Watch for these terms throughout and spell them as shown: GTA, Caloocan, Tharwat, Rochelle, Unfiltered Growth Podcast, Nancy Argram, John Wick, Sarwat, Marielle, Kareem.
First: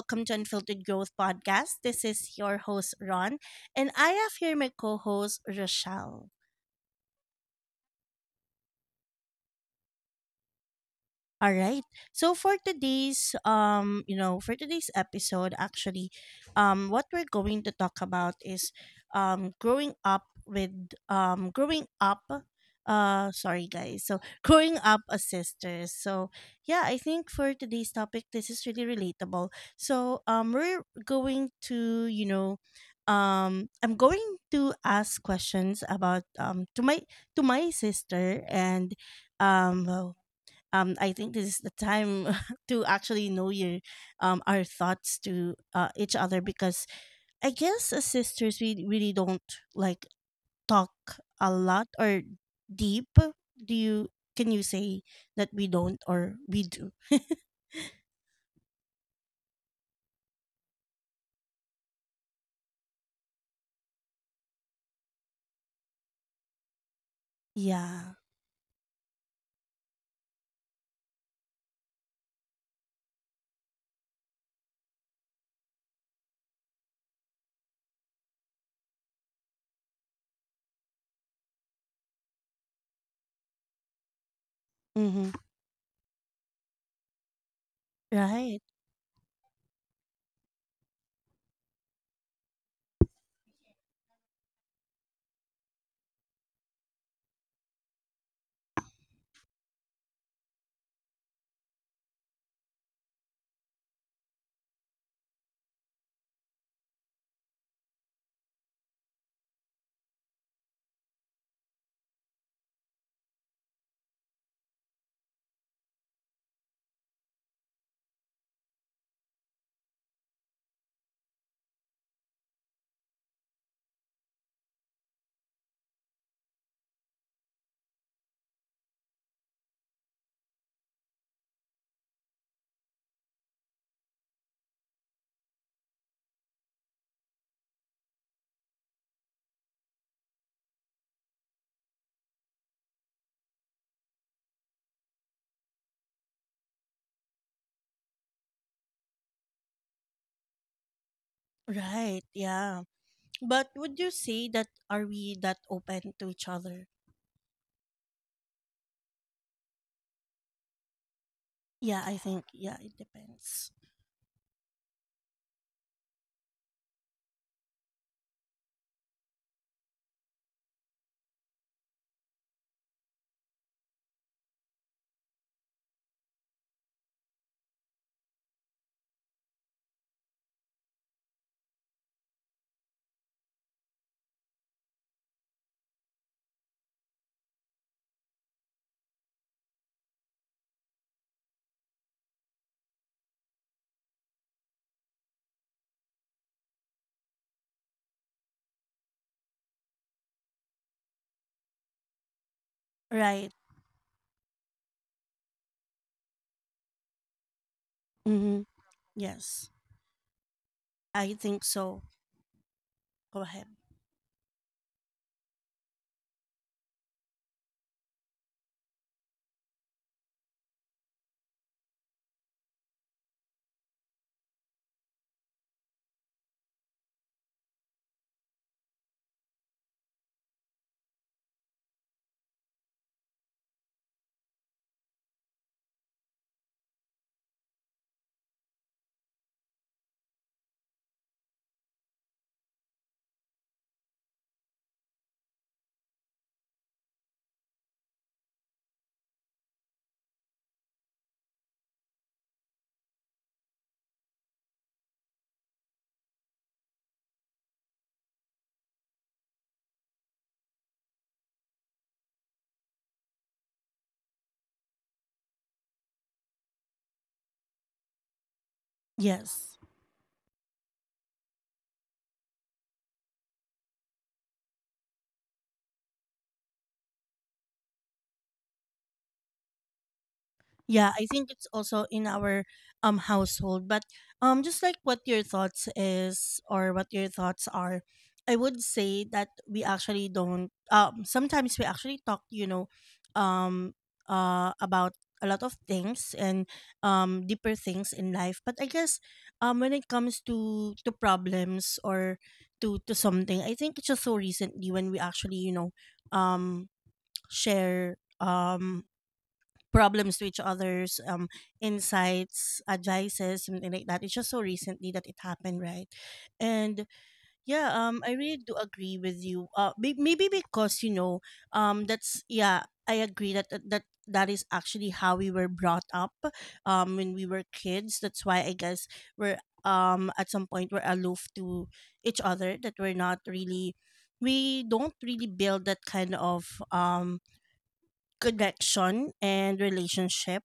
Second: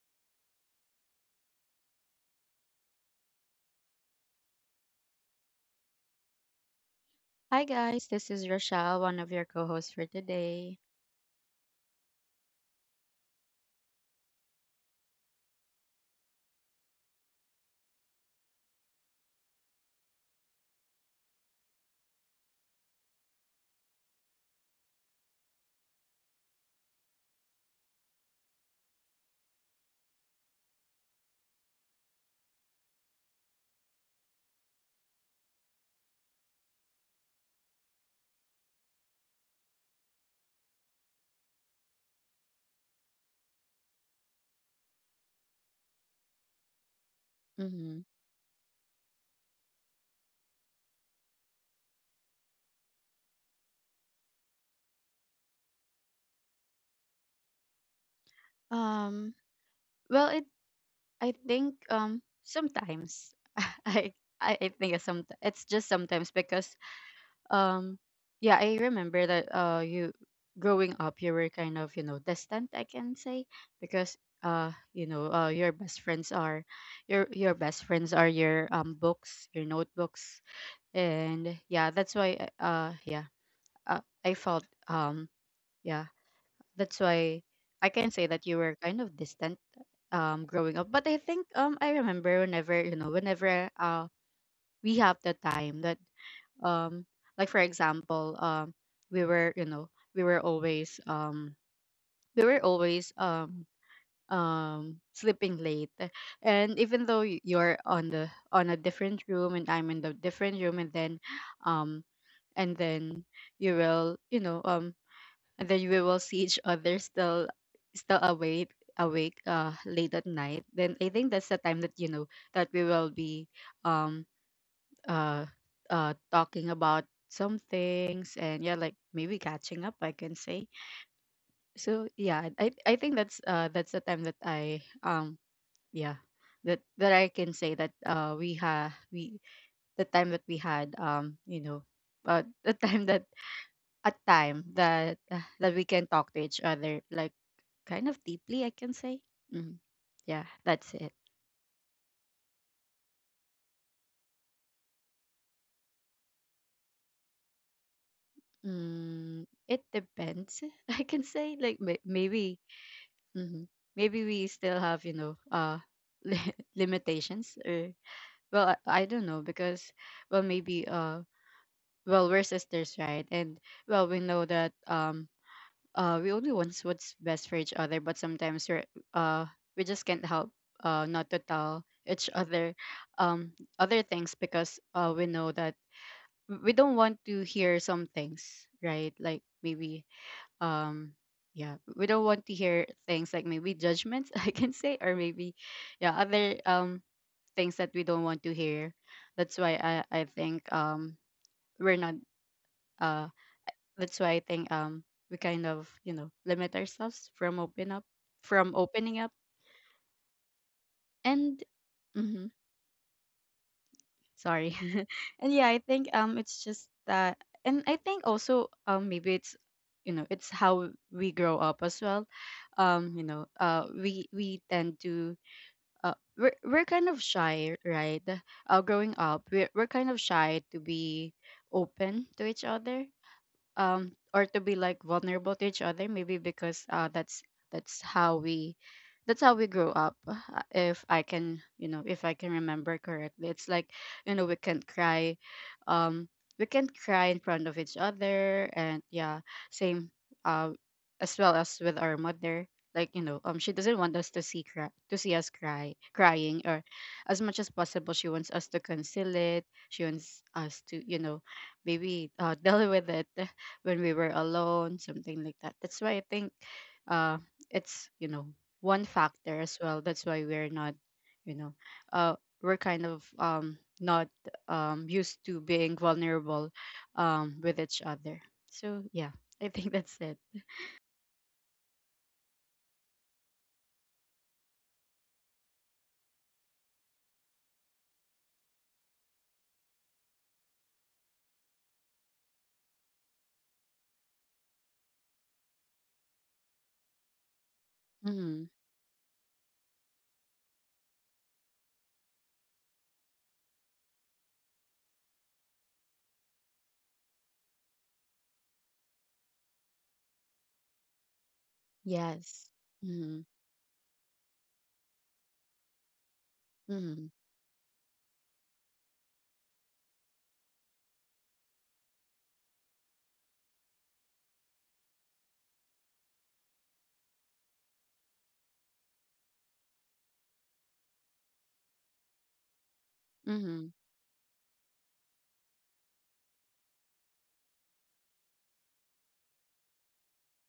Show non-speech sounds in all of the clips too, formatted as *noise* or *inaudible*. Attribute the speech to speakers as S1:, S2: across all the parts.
S1: Welcome to Unfiltered Growth Podcast. This is your host, Ron, and I have here my co host, Rochelle.
S2: Hi guys, this is Rochelle, one of your co-hosts for today.
S1: All right. So for today's for today's episode actually, what we're going to talk about is um growing up with growing up sorry guys. So *laughs* growing up as sisters. So yeah, I think for today's topic this is really relatable. So we're going to I'm going to ask questions about to my sister and um I think this is the time *laughs* to actually know your our thoughts to each other because I guess
S2: Hmm.
S1: as sisters we really don't like talk a lot or deep. Do you Can you say that we don't or we do? *laughs*
S2: Um, well, it I think sometimes. *laughs* I I think it's just sometimes, because um
S1: Yeah.
S2: yeah, I remember that you growing up, you were kind of, you know, distant, I can say, because you know, your best friends are your books, your notebooks. And yeah, that's why yeah, uh, I felt
S1: Mm-hmm.
S2: yeah. That's why I can say that you
S1: Right.
S2: were kind of distant growing up. But I think I remember whenever, you know, whenever we have the time that, um like, for example, we were, you know, we were always um we were always sleeping late. And even though you're on the on a different room and I'm in the different room, um and then you will, you know, and then we will see each other still, awake, late at night. Then I think that's the time that, you know, that we will be um uh talking about some things. And yeah, like, maybe catching up, I can say. So yeah, I think that's the time that I, yeah, that I can say that we the time that we had, you know, the *laughs* time that a time that, that we can talk to each other, like, kind of deeply, I can say. Mm. Yeah, that's it.
S1: Right. Yeah. But would you say that are we that open to each other?
S2: Mm, it depends, *laughs* I can say. Like,
S1: Yeah, I think
S2: maybe,
S1: yeah, it
S2: hmm,
S1: depends.
S2: maybe we still have, you know, *laughs* limitations. Or well, I don't know, because, well, maybe, well, we're sisters, right? And well, we know that, we only want what's best for each other, but sometimes we're, we just can't help, not to tell each other other things, because we know that, we don't want to hear some things, right? Like, maybe, um yeah, we don't want to hear things, like, maybe judgments, *laughs* I can say, or maybe, yeah, other things that we don't want to hear. That's why I think we're not, uh
S1: Right.
S2: that's why I think we kind of, you know, limit ourselves from open up,
S1: Mm-hmm.
S2: from opening up.
S1: Yes. I
S2: And
S1: think so.
S2: mm-hmm,
S1: Go ahead.
S2: sorry. *laughs* And yeah, I think, it's just that. And I think also, maybe it's, you know, it's how we grow up as well. You know, we tend to, we're kind of shy, right? Growing up, we're kind of shy to be open to each other, or to be like vulnerable to each other, maybe because that's how we that's how we grew up. Uh, if i can you know if I can remember correctly, it's like, you know, um we can cry in front of each other. And yeah, same, uh as well as with our mother. Like, you know, she doesn't want us to see us crying, or as much as possible she wants us to conceal it, she wants us to, you know, maybe, *laughs* deal with it when we were alone, something like that. That's why I think, uh, it's, you know, one factor as
S1: Yes.
S2: well. That's why we're not, you know, uh, we're kind of, not, used to being vulnerable, with each other. So, yeah, I think *laughs* that's it.
S1: Yeah, I think it's also in our household. But just like what your thoughts is or what your thoughts are, I would say that we actually don't, sometimes we actually talk, um about a lot of things and deeper things in life.
S2: Mm-hmm.
S1: But I guess when it comes to problems or to something, I think it's just so recently when we actually, you know, um share problems to each other's
S2: Yes.
S1: insights,
S2: Mm-hmm.
S1: advices, something like that. It's just so recently that it happened, right? And
S2: Mm-hmm.
S1: yeah, I really do agree with you. Maybe because, you know, that's yeah I agree that that is actually how we were brought up when we were kids. That's why I guess we're, at some point, we're aloof to each other, that we're not
S2: Mm-hmm.
S1: really, we don't really build that kind of connection and relationship.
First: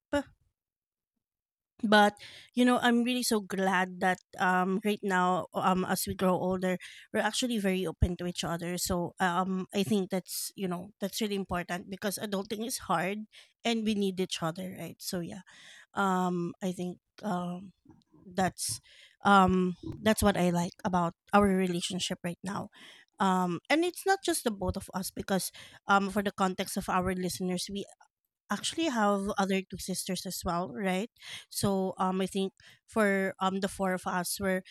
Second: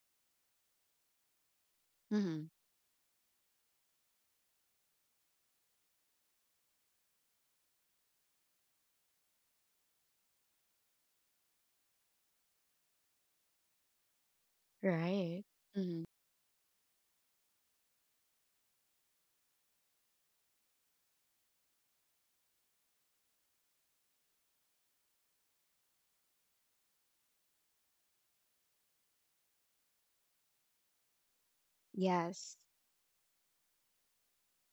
S1: But
S2: Mm-hmm.
S1: you know, I'm really so glad that right now, as we grow older, we're actually very open to each other. So I think that's, you know, that's really important because adulting is hard and we need each other, right? So
S2: Right.
S1: yeah,
S2: Mm-hmm.
S1: I think um that's um that's what I like about our relationship right now, and it's not just the both of us because, for the context of our listeners, we actually have other two sisters as well, right? So I think
S2: Yes.
S1: for the four of us were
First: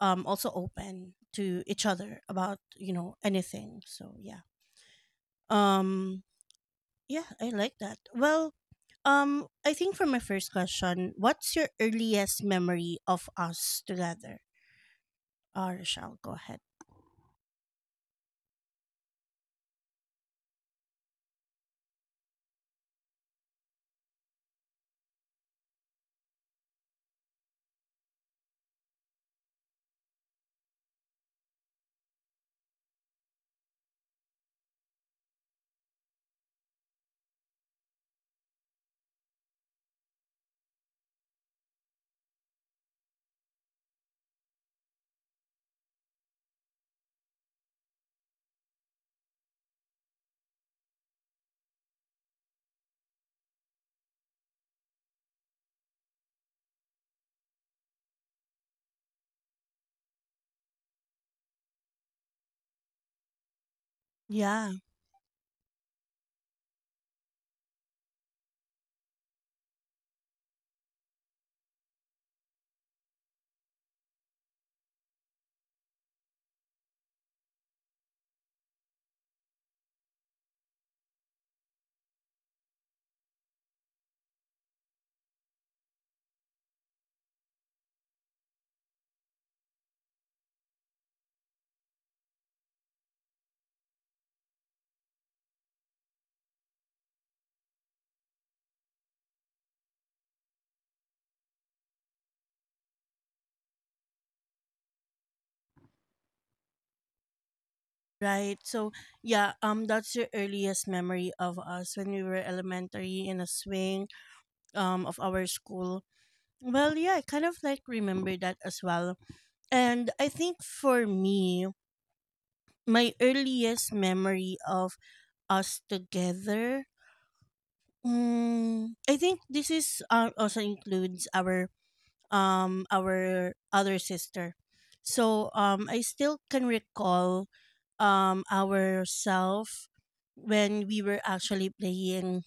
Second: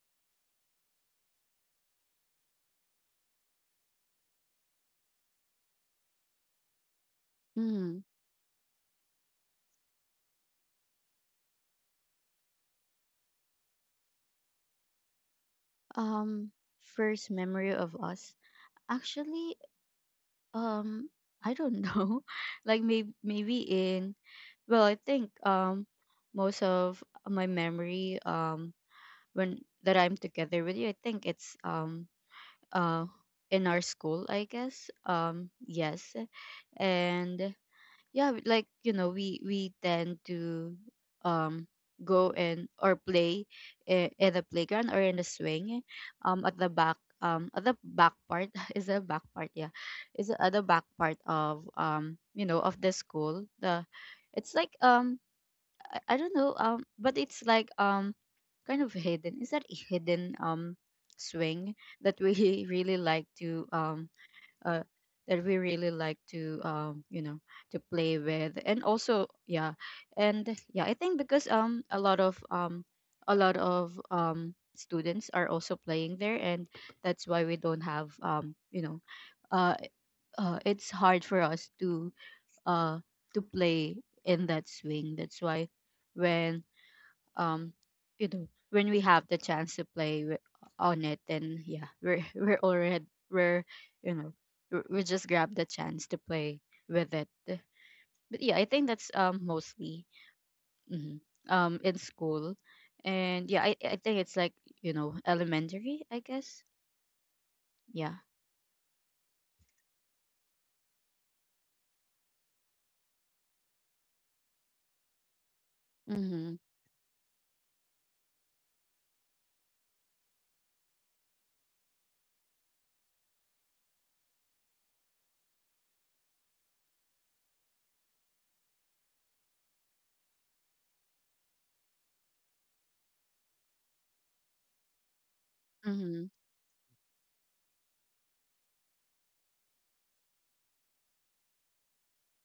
S1: also open to each other about, you know, anything. So yeah. Um yeah, I like that.
S2: Mm-hmm.
S1: Well, I think for my first question, what's your earliest memory of us together? Rochelle, go
S2: Um,
S1: ahead.
S2: first memory of us. Actually, Um, I don't know. *laughs* Like, maybe in, well, I think, most of my memory, when that I'm together with you, I think it's, uh in our school, I guess. Yes. And yeah, like, you know, we tend to, um go and or play, in the playground or in the swing, at the back, at the back part. *laughs* Is the back part? Yeah. Is at the back part of, you know, of the school. The It's like, I don't know, but it's like, kind of hidden. Is that a hidden, swing that we *laughs* really like to,
S1: Yeah,
S2: uh, that we really like to, you know, to play with. And also, yeah, and yeah, I think because, a lot of students are also playing there. And that's why we don't have, you know, uh it's hard for us to, uh to play in that swing. That's why when, um you know, when we have the chance to play, on it, then yeah, we're *laughs* we're already we're you know we're- we just grab the chance to play with it. But yeah, I think that's, mostly, hmm, in school. And yeah, I think it's like, you know, elementary, I guess. Yeah.
S1: right. So yeah, that's your earliest memory of us when we were elementary in a swing of our school.
S2: Mhm.
S1: Well, yeah, I kind of like remember that as well. And I think for me, my earliest memory of us together, mm, I think this is also includes our other sister. So I
S2: Mhm.
S1: still can recall ourself when we were actually playing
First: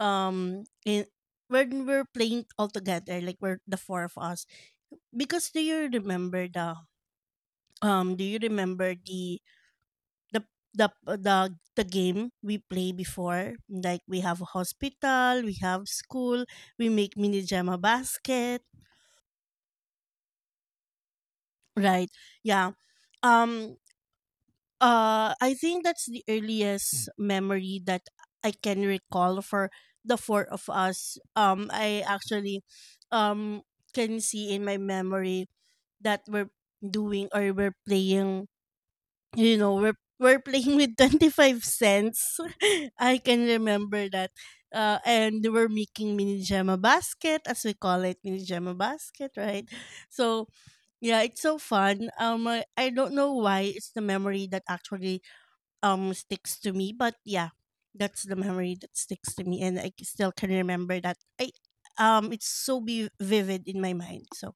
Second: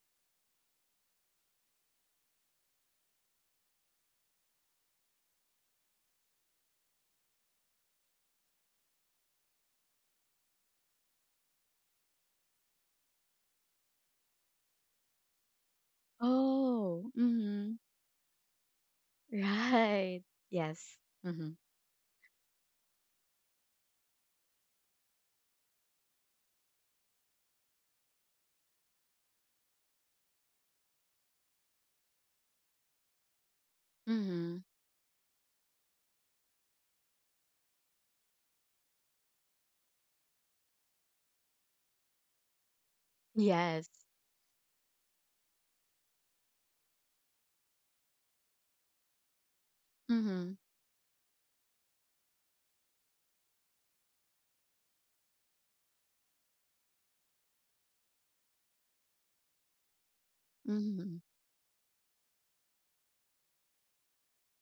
S1: in when we're playing all together, like we're the four of us, because do you remember the do you remember the the uh, the the game we play before, like we have a hospital, we have school, we
S2: Oh,
S1: make mini
S2: mhm.
S1: gemma basket,
S2: *laughs* Right. Yes. Mhm.
S1: right? Yeah. um I think that's the earliest memory that I can recall for the four of us. I actually um can see
S2: Mhm.
S1: in my memory that we're doing, or we're playing, you know, we're playing with 25¢ *laughs* I can
S2: Yes.
S1: remember that. Uh, and we're making mini gemma basket, as we call it, mini gemma basket, right? So
S2: Mhm.
S1: yeah, it's so fun. I don't know why it's the memory that actually sticks to me, but yeah, that's the memory that sticks to me and I still can remember
S2: Mhm.
S1: that I It's so be vivid in my mind. So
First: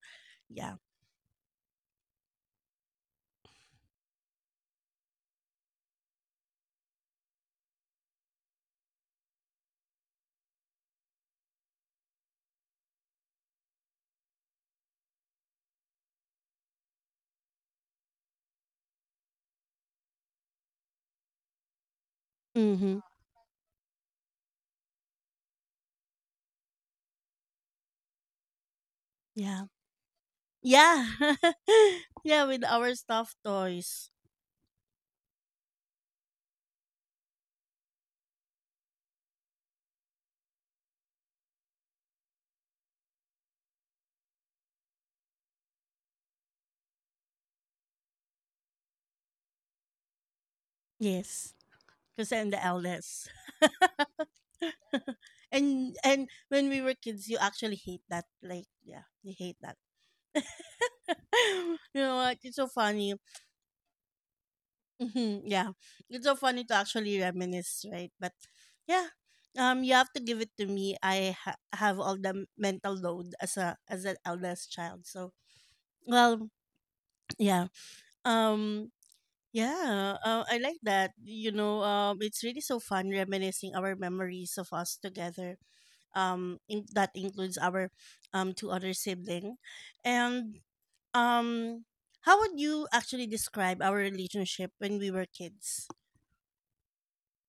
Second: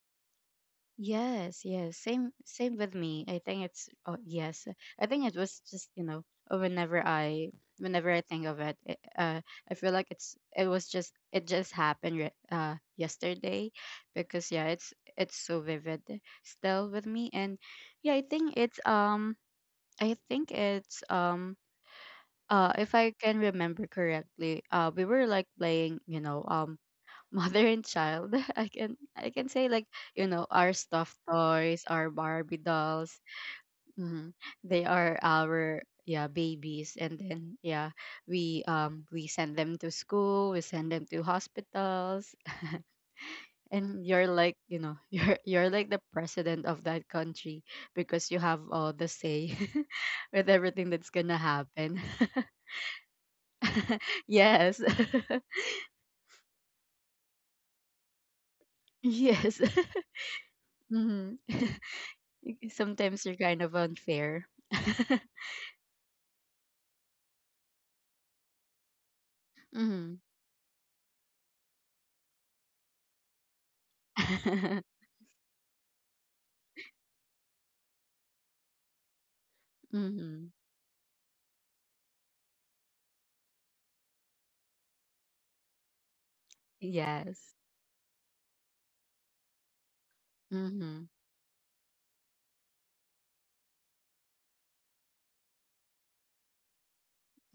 S1: yeah.
S2: Yes, yes. Same with me. I think it's, oh yes. I think it was just, you know, uh, whenever I whenever I think of it, I feel like it was just it just happened, yesterday. Because yeah, it's so vivid, still with me. And yeah, I think it's, if
S1: Mm-hmm.
S2: I can remember correctly, we were like playing, you know, mother and child. *laughs* I can say, like, you know, our
S1: Yeah.
S2: stuffed toys,
S1: *laughs*
S2: our
S1: Yeah,
S2: Barbie
S1: with our
S2: dolls.
S1: stuffed toys.
S2: Hmm. They are our, yeah, babies. And then yeah, we send them to school, we send them to hospitals. *laughs* And you're like, you know, *laughs* you're like the president of that country, because you have all the say *laughs* with everything that's gonna
S1: Yes.
S2: happen.
S1: Because
S2: *laughs*
S1: I'm the eldest.
S2: Yes.
S1: *laughs* And when we were kids you actually hate that. Like
S2: *laughs*
S1: yeah, you hate
S2: Yes.
S1: that.
S2: *laughs* Hmm.
S1: *laughs* You
S2: *laughs*
S1: know what? It's so funny.
S2: Sometimes you're kind of unfair. *laughs*
S1: Mhm, yeah. It's so funny to actually reminisce, right? But yeah. You have
S2: Mhm.
S1: to give it to me. I ha- have all the mental load as a as an eldest
S2: Mhm.
S1: child. So well, yeah. Um Yeah, I
S2: *laughs*
S1: like that. You know, it's really so fun reminiscing our memories of us together. That
S2: Yes.
S1: includes our two other sibling, and
S2: Mhm.
S1: um, how would you actually describe our relationship when we were kids?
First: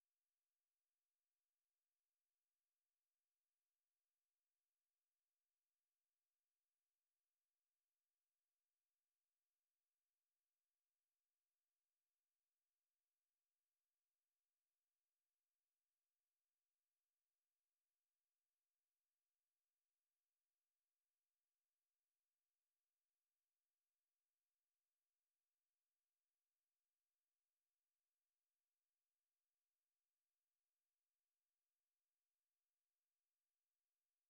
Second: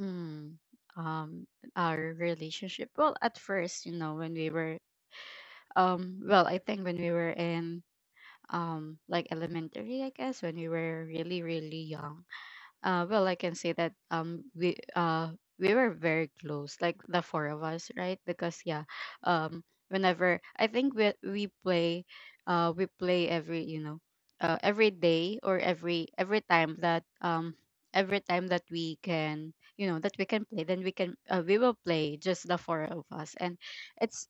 S2: Mhm. Um, our relationship. Well, at first, you know, well, I think when we were in, like, elementary, I guess, when we were really, really young. Well, I can say that we were very close, like the four of us, right? Because yeah, um whenever I think we play every, you know, every day, or every time that, every time that we can, you know, that we can play, then we will play just the four of us. And it's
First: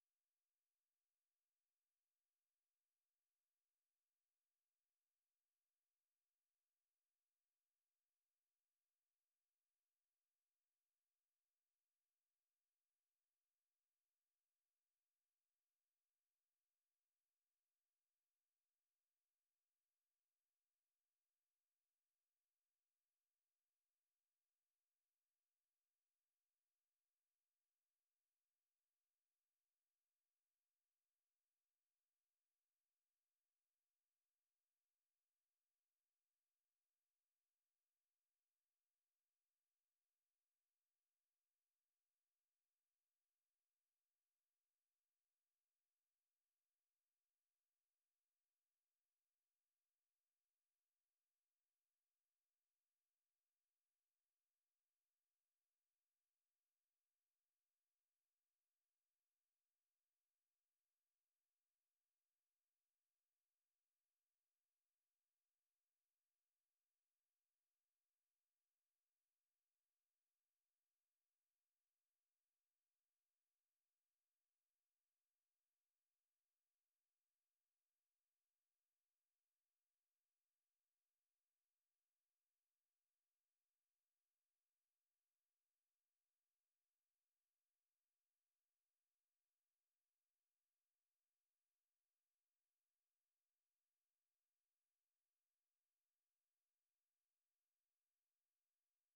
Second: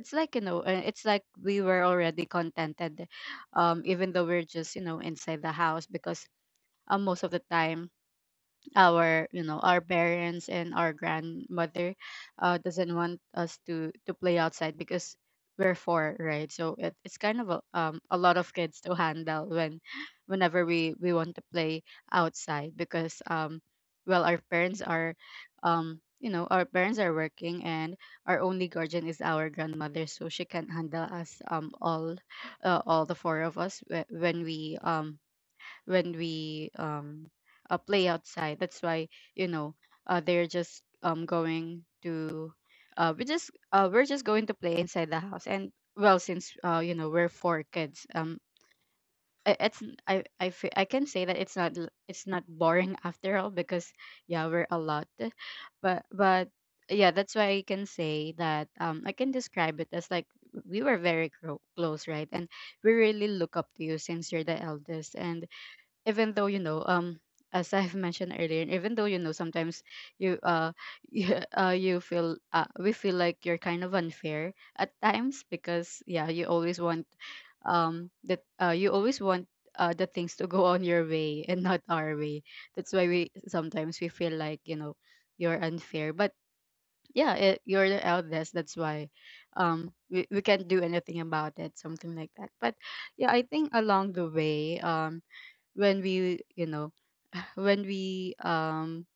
S2: it's like, you know, it's like we were already contented, even though we're just, you know, inside the house, because, most of the time our you know our parents and our grandmother, doesn't want us to play outside, because we're four, right? So it's kind of, a lot of kids to handle, whenever we want to play outside. Because, well, our parents are working, and our only guardian is our grandmother, so she can handle us, all, all the four of us, when we play outside. That's why, you know, they're just going to we just we're just going to play inside the house. And well, since you know, we're four kids, I- it's I fe- I can say that it's not l- it's not boring *laughs* after all, because yeah, we're a lot. But, yeah, that's why I can say that, I can describe it as like we were very close, right? And we really look up to you since you're the eldest. And even though, you know, as I've mentioned earlier, even though, you know, sometimes you *laughs* you, you feel we feel like you're kind of unfair at times, because yeah, you always want, that you always want, the things to go *laughs* on your way and not our way. That's why we sometimes we feel like, you know, you're unfair. But yeah, you're the eldest. That's why, we can't do anything about it, something like that. But yeah, I think along the way when we you know when we um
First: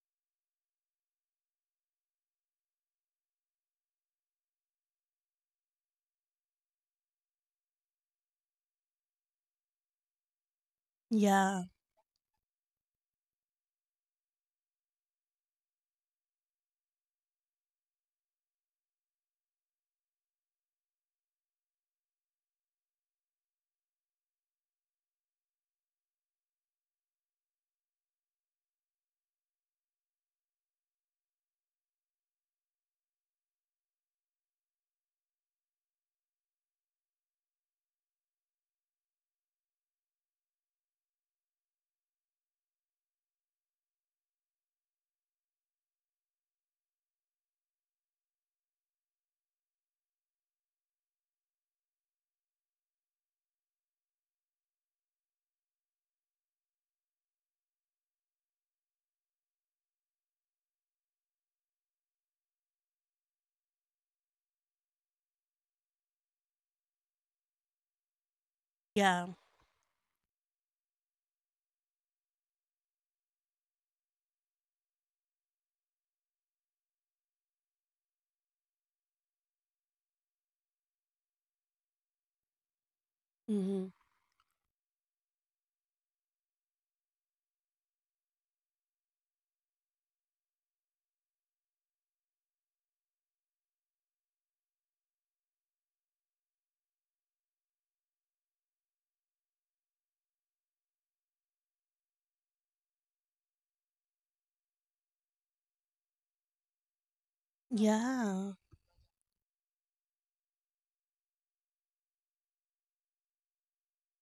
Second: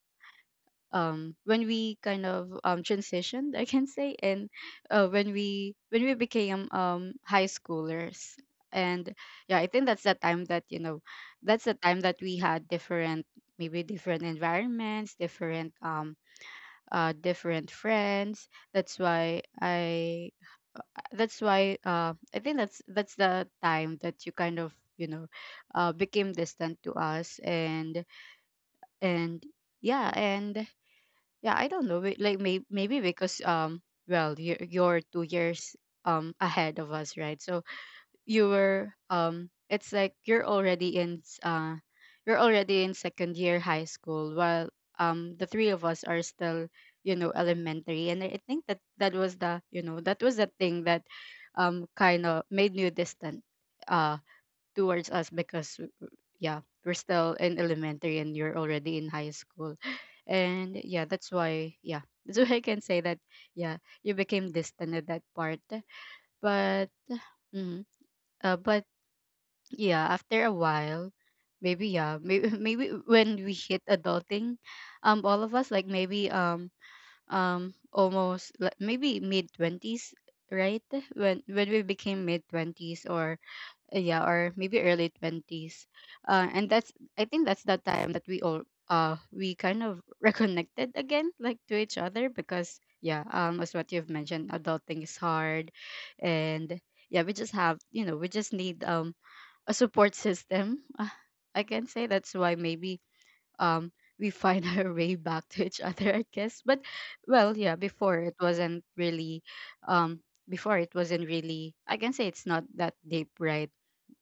S2: when we kind of transitioned I can say, and when we became high schoolers. And yeah, I think that's the time that
S1: Yeah,
S2: that's the time that we had different, maybe different environments, different different friends. That's why I think that's the time that you kind of you know became distant to us. And and yeah and yeah, I don't know, but, like maybe because well you're 2 years ahead of us, right? So you were, it's like you're already in you're already in second year high school, while the three of us are still, you know, elementary. And I think that that was the, you know, that was the thing that kind of made you distant uh towards us. Because yeah, we're still in elementary and you're already in high school, *laughs* and yeah, that's why, yeah, *laughs* that's why I can say that yeah, you became distant at that part. But mm, uh, but
S1: yeah,
S2: yeah, after a while, maybe, yeah, *laughs* maybe when we hit adulting, all of us, like maybe, almost, like maybe mid 20s, right? When we became mid 20s, or
S1: mm-hmm,
S2: yeah, or maybe early 20s. And that's, I think that's the time that we all we kind of *laughs* reconnected again, like to each other. Because yeah, as what you've mentioned, adulting is hard. And yeah, we just have, you know, we just need a support system, I can say. That's why maybe um we find *laughs* our way back to each other, I guess. But yeah, before it
S1: yeah.
S2: wasn't really um before it wasn't really, I can say, it's not that deep, right?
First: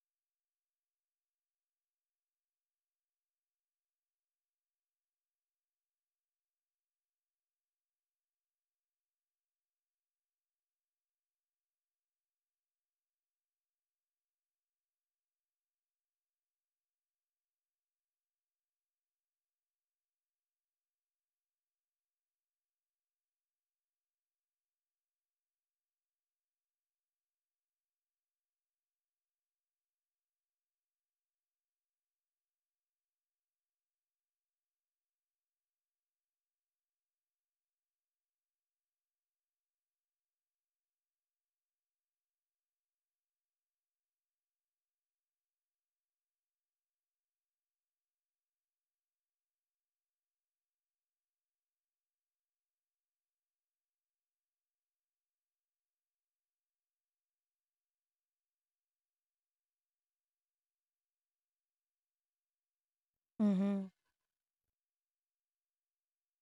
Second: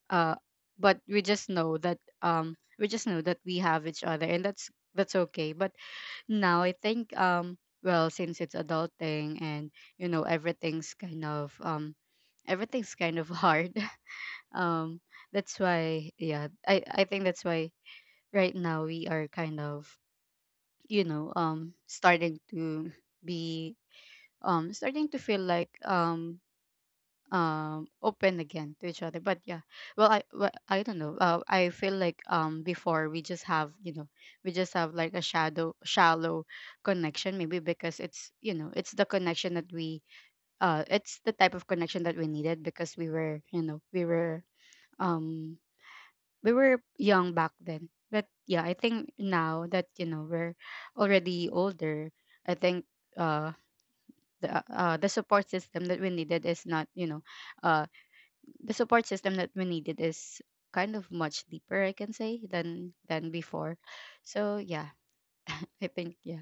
S2: uh but we just know that we just know that we have each other, and that's okay. But now I think well, since it's adulting and you know, everything's kind of hard. *laughs* um that's why yeah, I think that's why right now we are kind of, you know, starting to be starting to feel like open again to each other. But yeah, well, I don't know, I feel like before we just have, you know, we just have like a shadow shallow connection, maybe because it's, you know, it's the connection that we it's the type of connection that we needed, because we were, you know, um we were young back then. But yeah, I think now that you know, we're already older, I think uh the support system that we needed is not, you know, uh the support system that we needed is kind of much deeper, I can say, than before.
S1: Mm-hmm.
S2: So yeah, I think yeah.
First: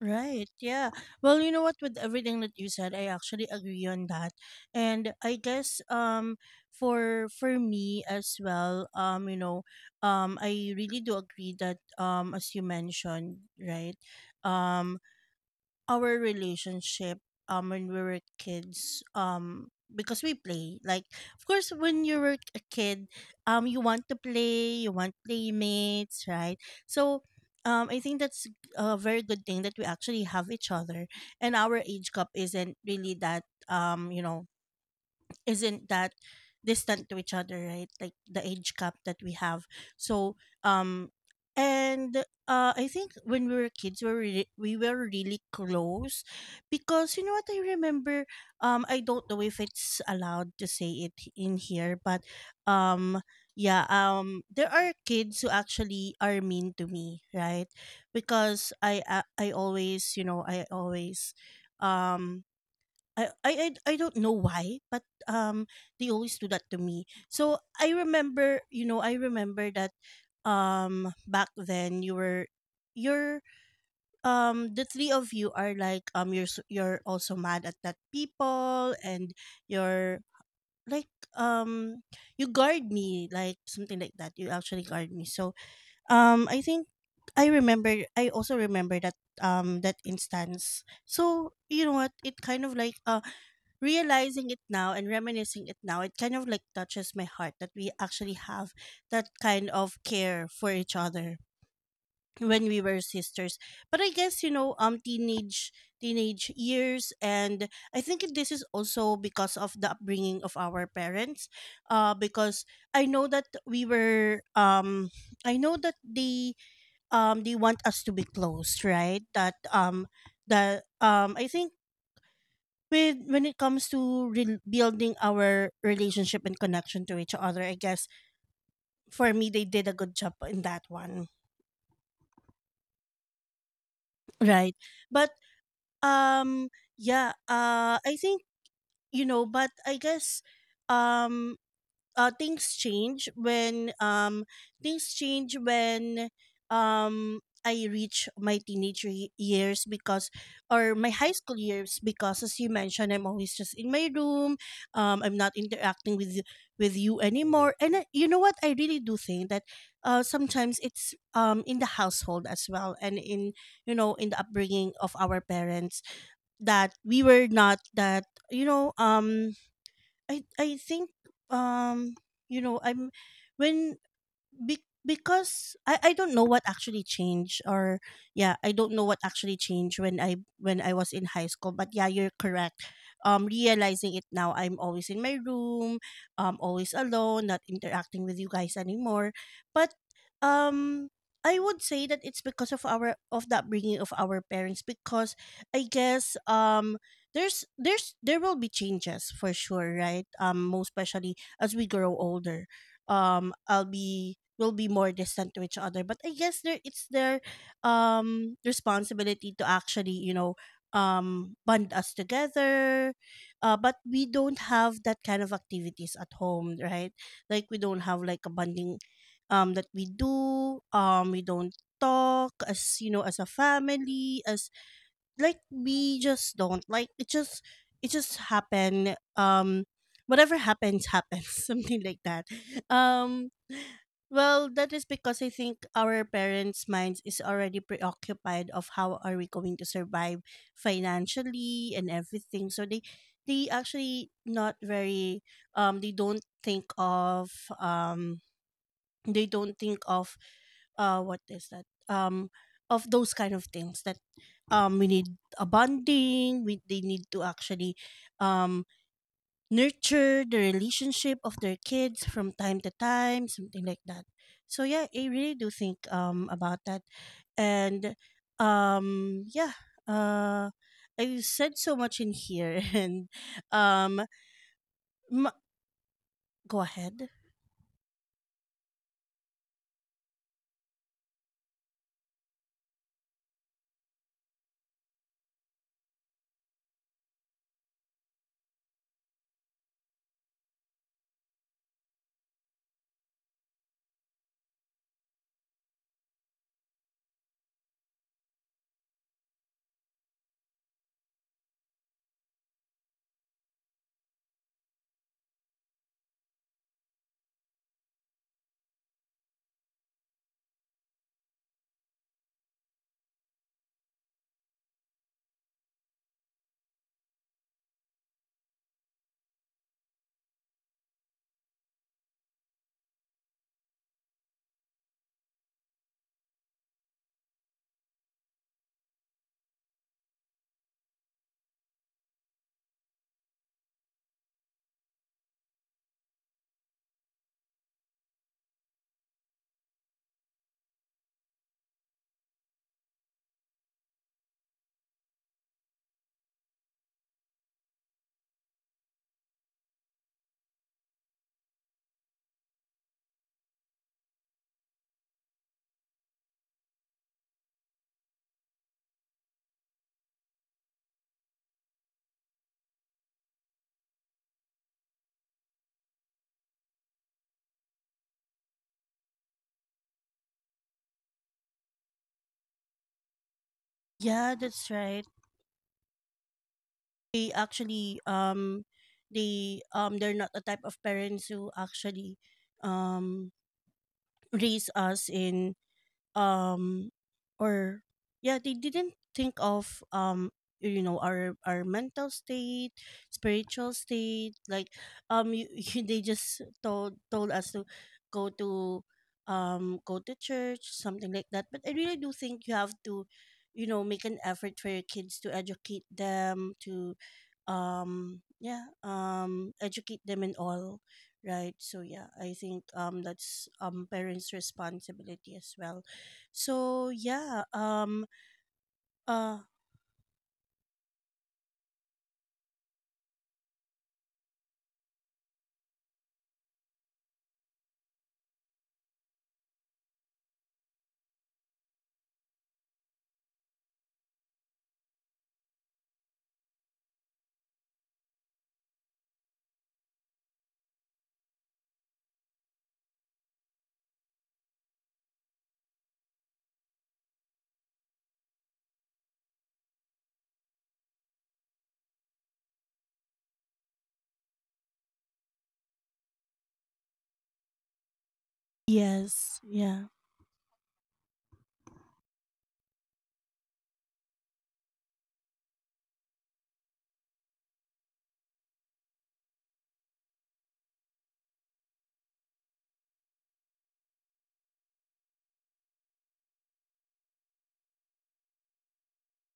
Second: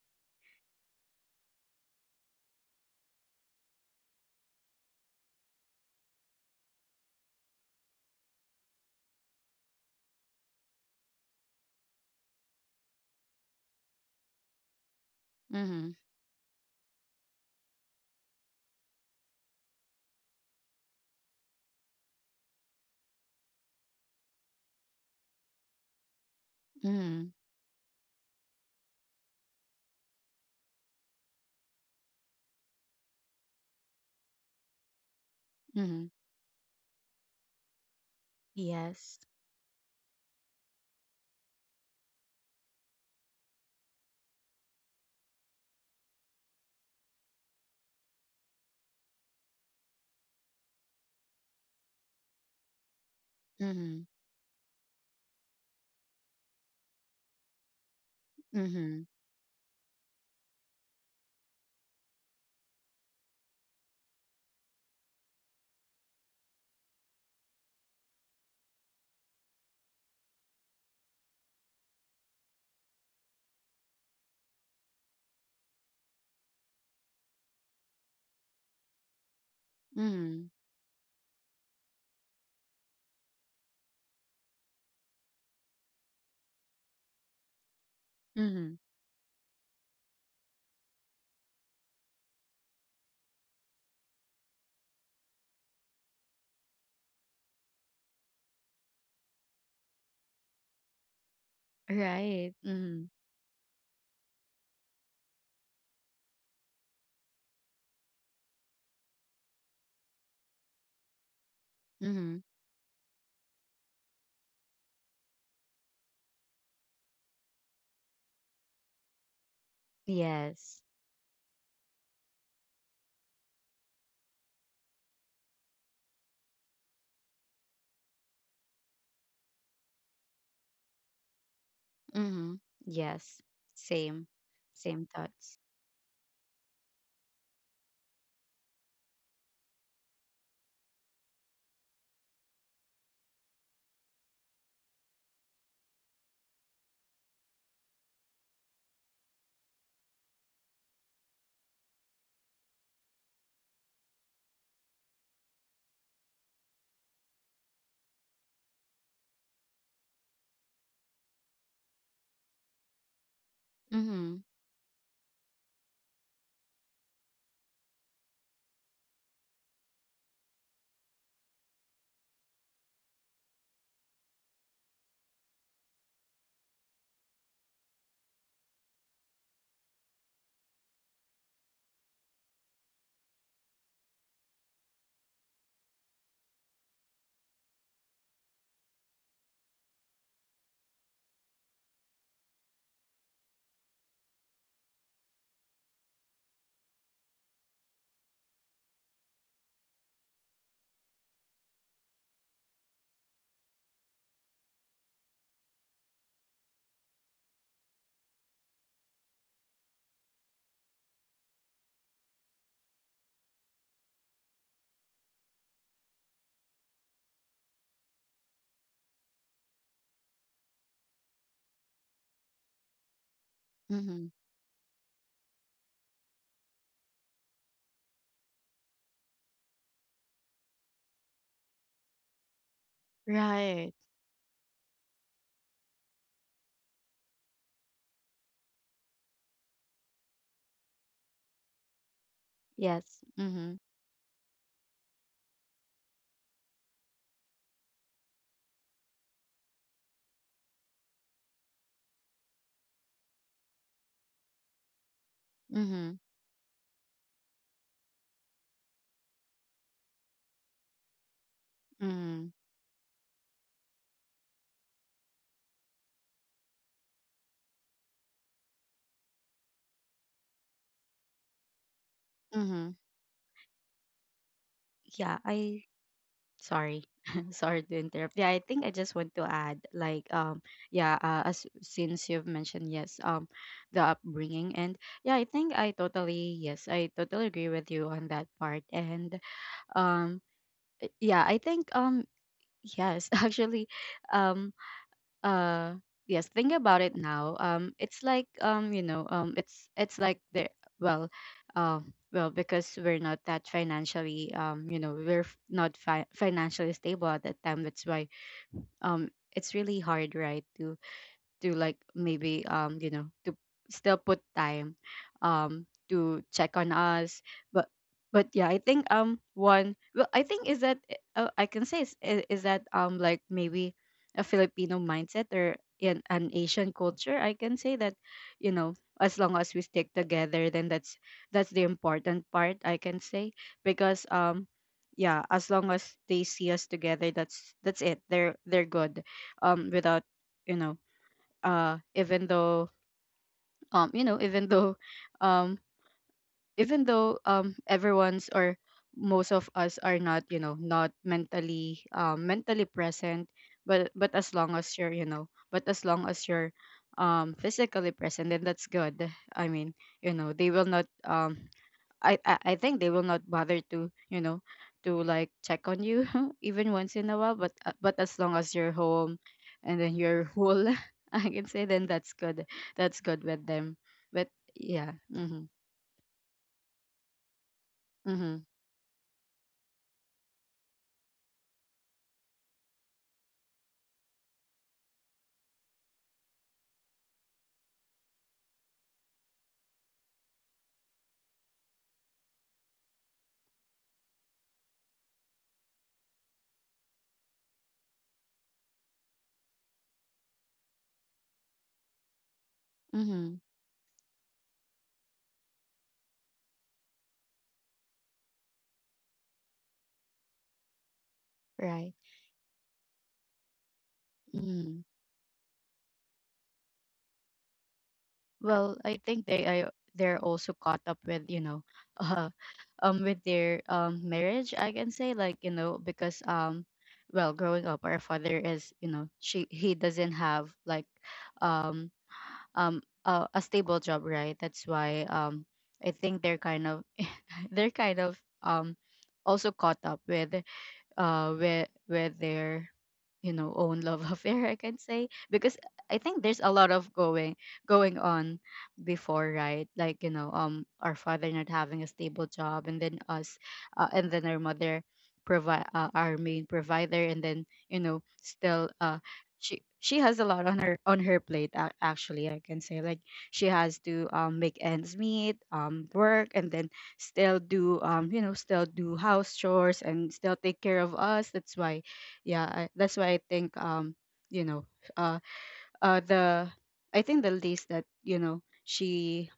S1: Right. Yeah. Well, you know what? With everything that you said, I actually agree on that. And I guess for me as well, you know, I really do agree that, as you mentioned, right? Um
S2: Mm-hmm.
S1: our relationship when we were kids, because we play, like, of course when you were a kid, you want to play, you want playmates, right? So
S2: Mm-hmm.
S1: I think that's a very good thing that we actually have each other, and our age gap isn't really that, you know, isn't
S2: Hmm.
S1: that distant to each other, right? Like the age gap that
S2: Yes.
S1: we have. So um and uh, I think when we were kids we were we were really close because, you know what, I remember, I don't know if it's allowed to say it in here, but um yeah
S2: Mm-hmm.
S1: there are kids who actually are mean to me, right? Because
S2: Mm-hmm.
S1: I always, you know, I always um I I I I don't know why, but they always do that to me. So I remember, you know, I remember that, back then you were, you're the three of you are like, you're you're also mad at that people and you're
S2: Mm-hmm.
S1: like, um you guard me, like something like that, you actually guard me. So I think I also
S2: Mm-hmm.
S1: remember that instance. So you know what, it kind of like, realizing it now and reminiscing it now, it kind of like touches my heart that we actually have that kind of care for each other
S2: Right.
S1: when we
S2: Mm-hmm.
S1: were sisters. But I guess, you know, teenage years, and I think this is also because of the upbringing of our parents,
S2: Mm-hmm.
S1: because I know that we were, I know that they, they want us to be close, right? that
S2: Yes.
S1: that I think with, when it comes to building our relationship and connection to each other, I guess for me they did a good job in that one.
S2: Mm-hmm. Yes. Same.
S1: Right?
S2: Same
S1: But
S2: thoughts.
S1: um yeah, I think, you know, but I guess, um uh, things change when um things change when I reach my teenage years, because, or my high school years, because as you mentioned, I'm always just in my room, I'm not interacting with you anymore. And I, you know what, I really do think that, sometimes it's in the household as well, and in, you know, in the
S2: Mm-hmm.
S1: upbringing of our parents, that we were not that, you know, I think um you know, when because I don't know what actually changed, or yeah, I don't know what actually changed when I was in high school. But yeah, you're correct, realizing it now, I'm always in my room, always alone, not interacting with you guys anymore. But um I would say that it's because of our, of the upbringing of our parents, because I guess, there will be changes for sure, right? Most especially as we grow older, I'll be will be more distant to each other. But I guess there, it's their responsibility to actually, you know, bond us together. But we don't have that kind of activities at home, right? Like we don't have like a bonding that we do, we don't talk as, you know, as a
S2: Mm-hmm.
S1: family, as, like we just don't, like it just, it just happened, whatever happens happens *laughs* something like that. um
S2: Right.
S1: well, that is because I think our parents minds is already preoccupied of how are we going to survive financially and everything. So they
S2: Yes.
S1: they
S2: Mm-hmm.
S1: actually not very, they don't think of um they don't think of, uh, what is that, of those kind of things that, we need a
S2: Mm-hmm.
S1: bonding, we, they need to actually um nurture the relationship of their kids
S2: Mm-hmm.
S1: from time to time, something like that. So yeah, I really do think about that. And yeah, uh I said so much in here *laughs*
S2: Mm-hmm.
S1: and um
S2: yeah
S1: m-
S2: i
S1: go
S2: sorry
S1: ahead.
S2: *laughs* sorry to interrupt. Yeah, I think I just want to add, like yeah, as since you've mentioned, yes, the upbringing. And yeah, I think I totally, yes, I totally agree with you on that part. And um yeah, I think yes, *laughs* actually, um uh yes, think about it now, it's like you know, it's like the well uh, well because we're not that financially you know, we're not financially stable at that time, that's why um it's really hard, right, to like maybe you know, to still put time to check on us. But but yeah, I think one well I think is that I can say is that like maybe a Filipino mindset, or in an Asian culture, I can say that, you know, as long as we stick together, then that's the important part, I can say. Because yeah, as long as they see us together, that's it, they're good. Without, you know, even though you know, even though *laughs* um even though everyone's or most of us are not, you know, not mentally, mentally present, but as long as you're, you know, but as long as you're physically present, then that's good. I mean, you know, they will not I think they will not bother to, you know, to like check on you *laughs* even once in a while. But but as long as you're home, and then you're whole, *laughs* I can say, then that's good. That's good with them. But
S1: Yeah, that's
S2: yeah.
S1: right.
S2: Mm-hmm.
S1: They actually
S2: Mm-hmm.
S1: they they're not the type of parents who actually um raise us in um or yeah, they didn't think of you know, our mental state, spiritual state, like you, *laughs* you, they just told us to go to go to church, something like that. But I really do think you have to,
S2: Mm-hmm.
S1: you know, make an effort for your kids to educate them to yeah, educate them and all right. So
S2: Right.
S1: yeah, I think that's parents'
S2: Mm.
S1: responsibility as well. So
S2: Well, I think
S1: uh
S2: they are, they're also caught up with, you know, *laughs* uh, with their marriage. I can say, like, you know, because well, growing up, our father is, you know, she he doesn't have like, um a stable job, right? That's why I think they're kind of *laughs* they're kind of um also caught up with with their, you know, own love *laughs* affair, I can say. Because I think there's a lot of going on before, right? Like, you know, our father not having a stable job, and then us, and then our mother provide, our main provider, and then you know, still,
S1: yes, yeah.
S2: she has a lot on her plate, actually, I can say, like, she has to make ends meet, work, and then still do, you know, still do house chores and still take care of us. That's why yeah, that's why I think you know, uh the I think the least that, you know, she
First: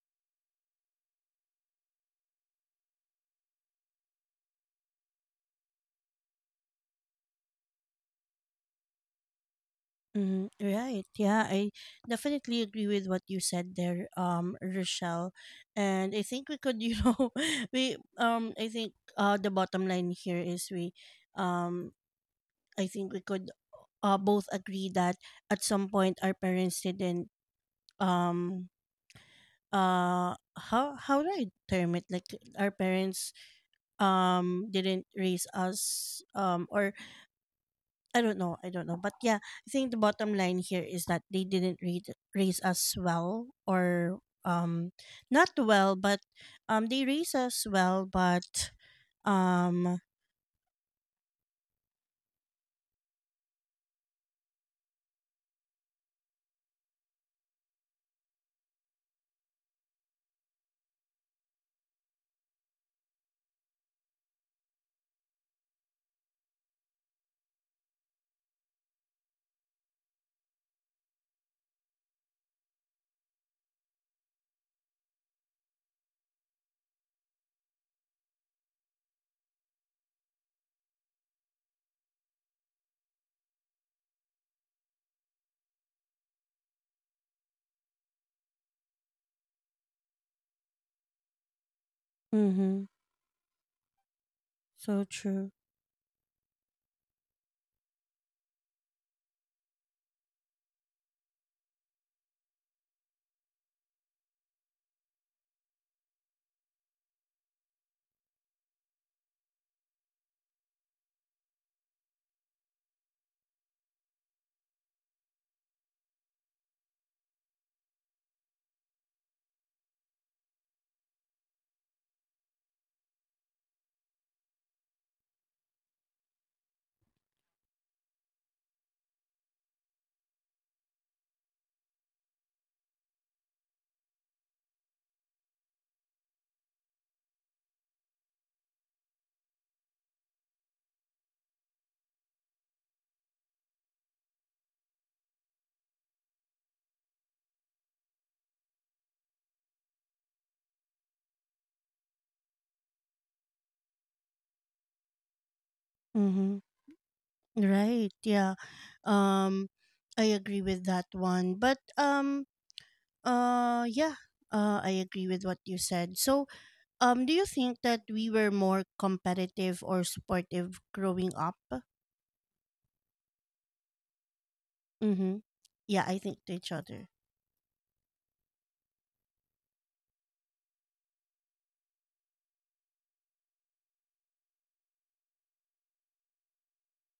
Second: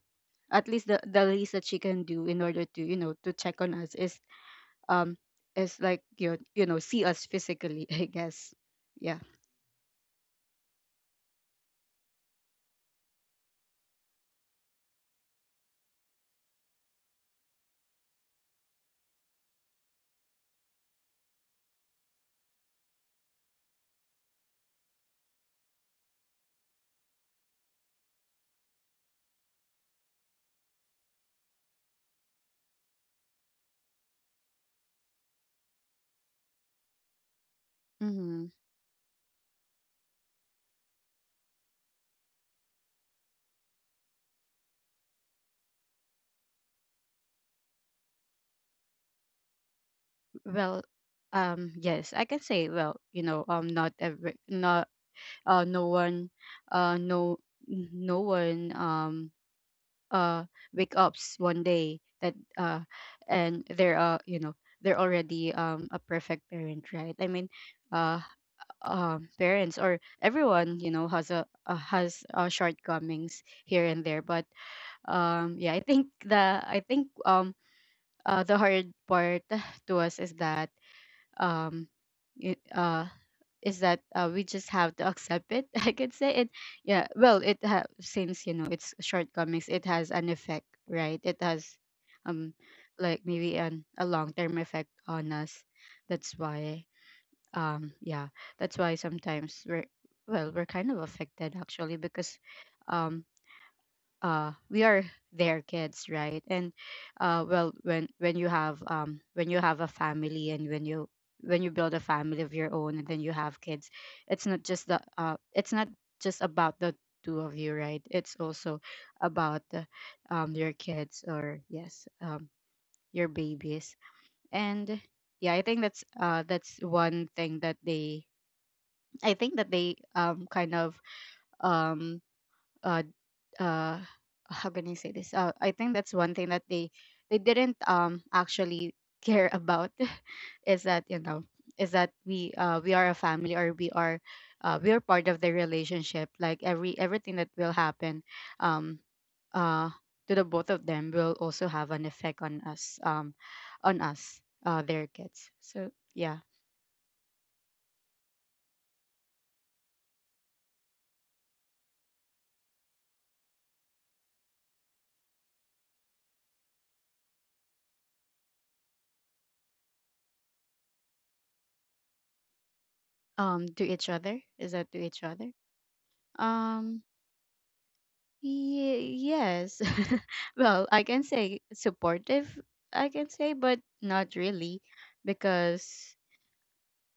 S2: at least the least that she can do in order to, you know, to check on us um is like you know, see us physically *laughs* I guess. Yeah.
S1: Mm, right. Yeah, I definitely agree with what you said there, Rochelle. And I think we could, you know, *laughs* we I think the bottom line here is we um I think we could both agree that at some point our parents didn't um how do I term it? Like our parents didn't raise us or I don't
S2: Mm-hmm.
S1: know. I don't know. But yeah, I think the bottom line here is that they didn't read, raise us well or not well, but they raise us well, but um.
S2: Well, yes, I can say, well, you know, not no one uh no no one uh wake ups one day that and they're, you know, they're already a perfect parent, right? I mean uh parents, or everyone, you know, has a, has shortcomings here and there. But yeah, I think the hard part *sighs* to us is that um y- uh we just have to accept it, *laughs* I could say it. Yeah, well, it since you know, it's shortcomings, it has an effect, right? It has um
S1: Mm-hmm.
S2: like maybe an a long term effect
S1: So
S2: on
S1: true.
S2: us. That's why yeah, that's why sometimes we're, well we're kind of affected, actually, because um we are their kids, right? And well, when you have, when you have a family, and when you build a family of your own, and then you have kids, it's not just the, it's not just about the two of you, right? It's also about the, your kids, or yes, your babies. And yeah, I think that's, that's one thing that they, I think that they kind of um uh uh *laughs* how can you say this, I think that's one thing that they didn't actually care about. *laughs* Is that, you know, is that we, we are a family, or we are part of the relationship. Like everything that will happen um uh to the both of them will also have an effect on us, on us, their kids. So yeah.
S1: Mm-hmm. Right. Yeah. Um, I agree with that one. But yeah. I agree with what you said. So, do you think that we were more competitive or supportive growing up?
S2: To each other, is that to each
S1: Mm-hmm.
S2: other?
S1: Yeah, I think to each
S2: Um.
S1: other.
S2: Ye Yes. *laughs* Well, I can say supportive, I can say, but not really, because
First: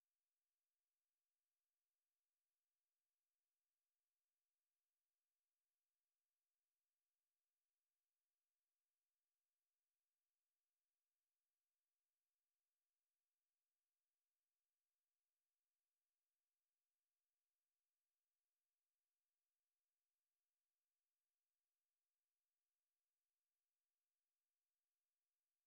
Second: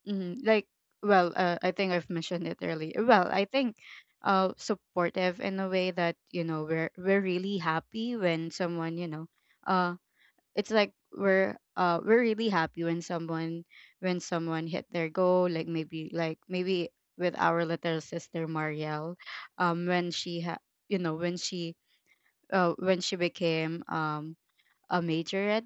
S2: mm, like, well, I think I've mentioned it earlier. Well, I think supportive in a way that, you know, we're really happy when someone, you know, uh it's like we're really happy when someone hit their goal. Like maybe, with our little sister Marielle, when she ha you know, when she, when she became a majorette.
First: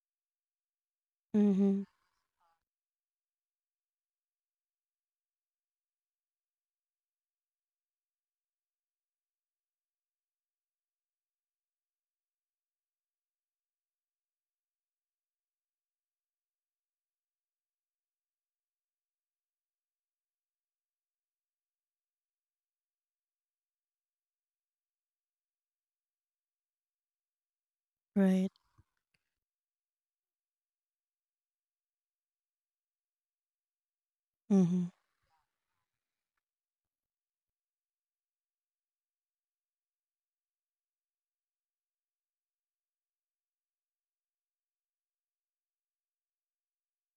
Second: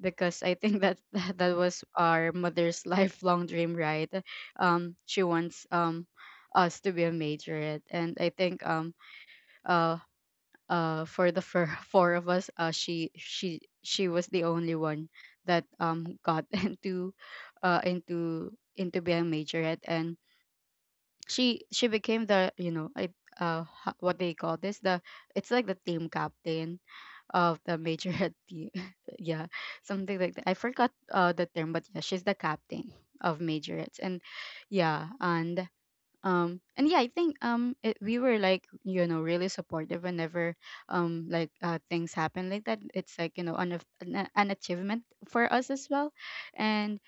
S2: Because I think that *laughs* that that was
S1: Mm-hmm.
S2: our mother's *laughs* lifelong dream, right? She wants us to be a majorette, and I think uh for the four, *laughs* four of us, she was the only one that got *laughs* into into being a majorette. And she became the, you know, what they call this, the it's like the team captain of the major *laughs* at
S1: Right.
S2: the *laughs* yeah, something like that. I forgot the term, but yeah, she's the captain of majorettes. And
S1: Mm-hmm.
S2: yeah, and yeah, I think we were, like, you know, really supportive whenever like things happen like that. It's like, you know, an achievement for us as well. And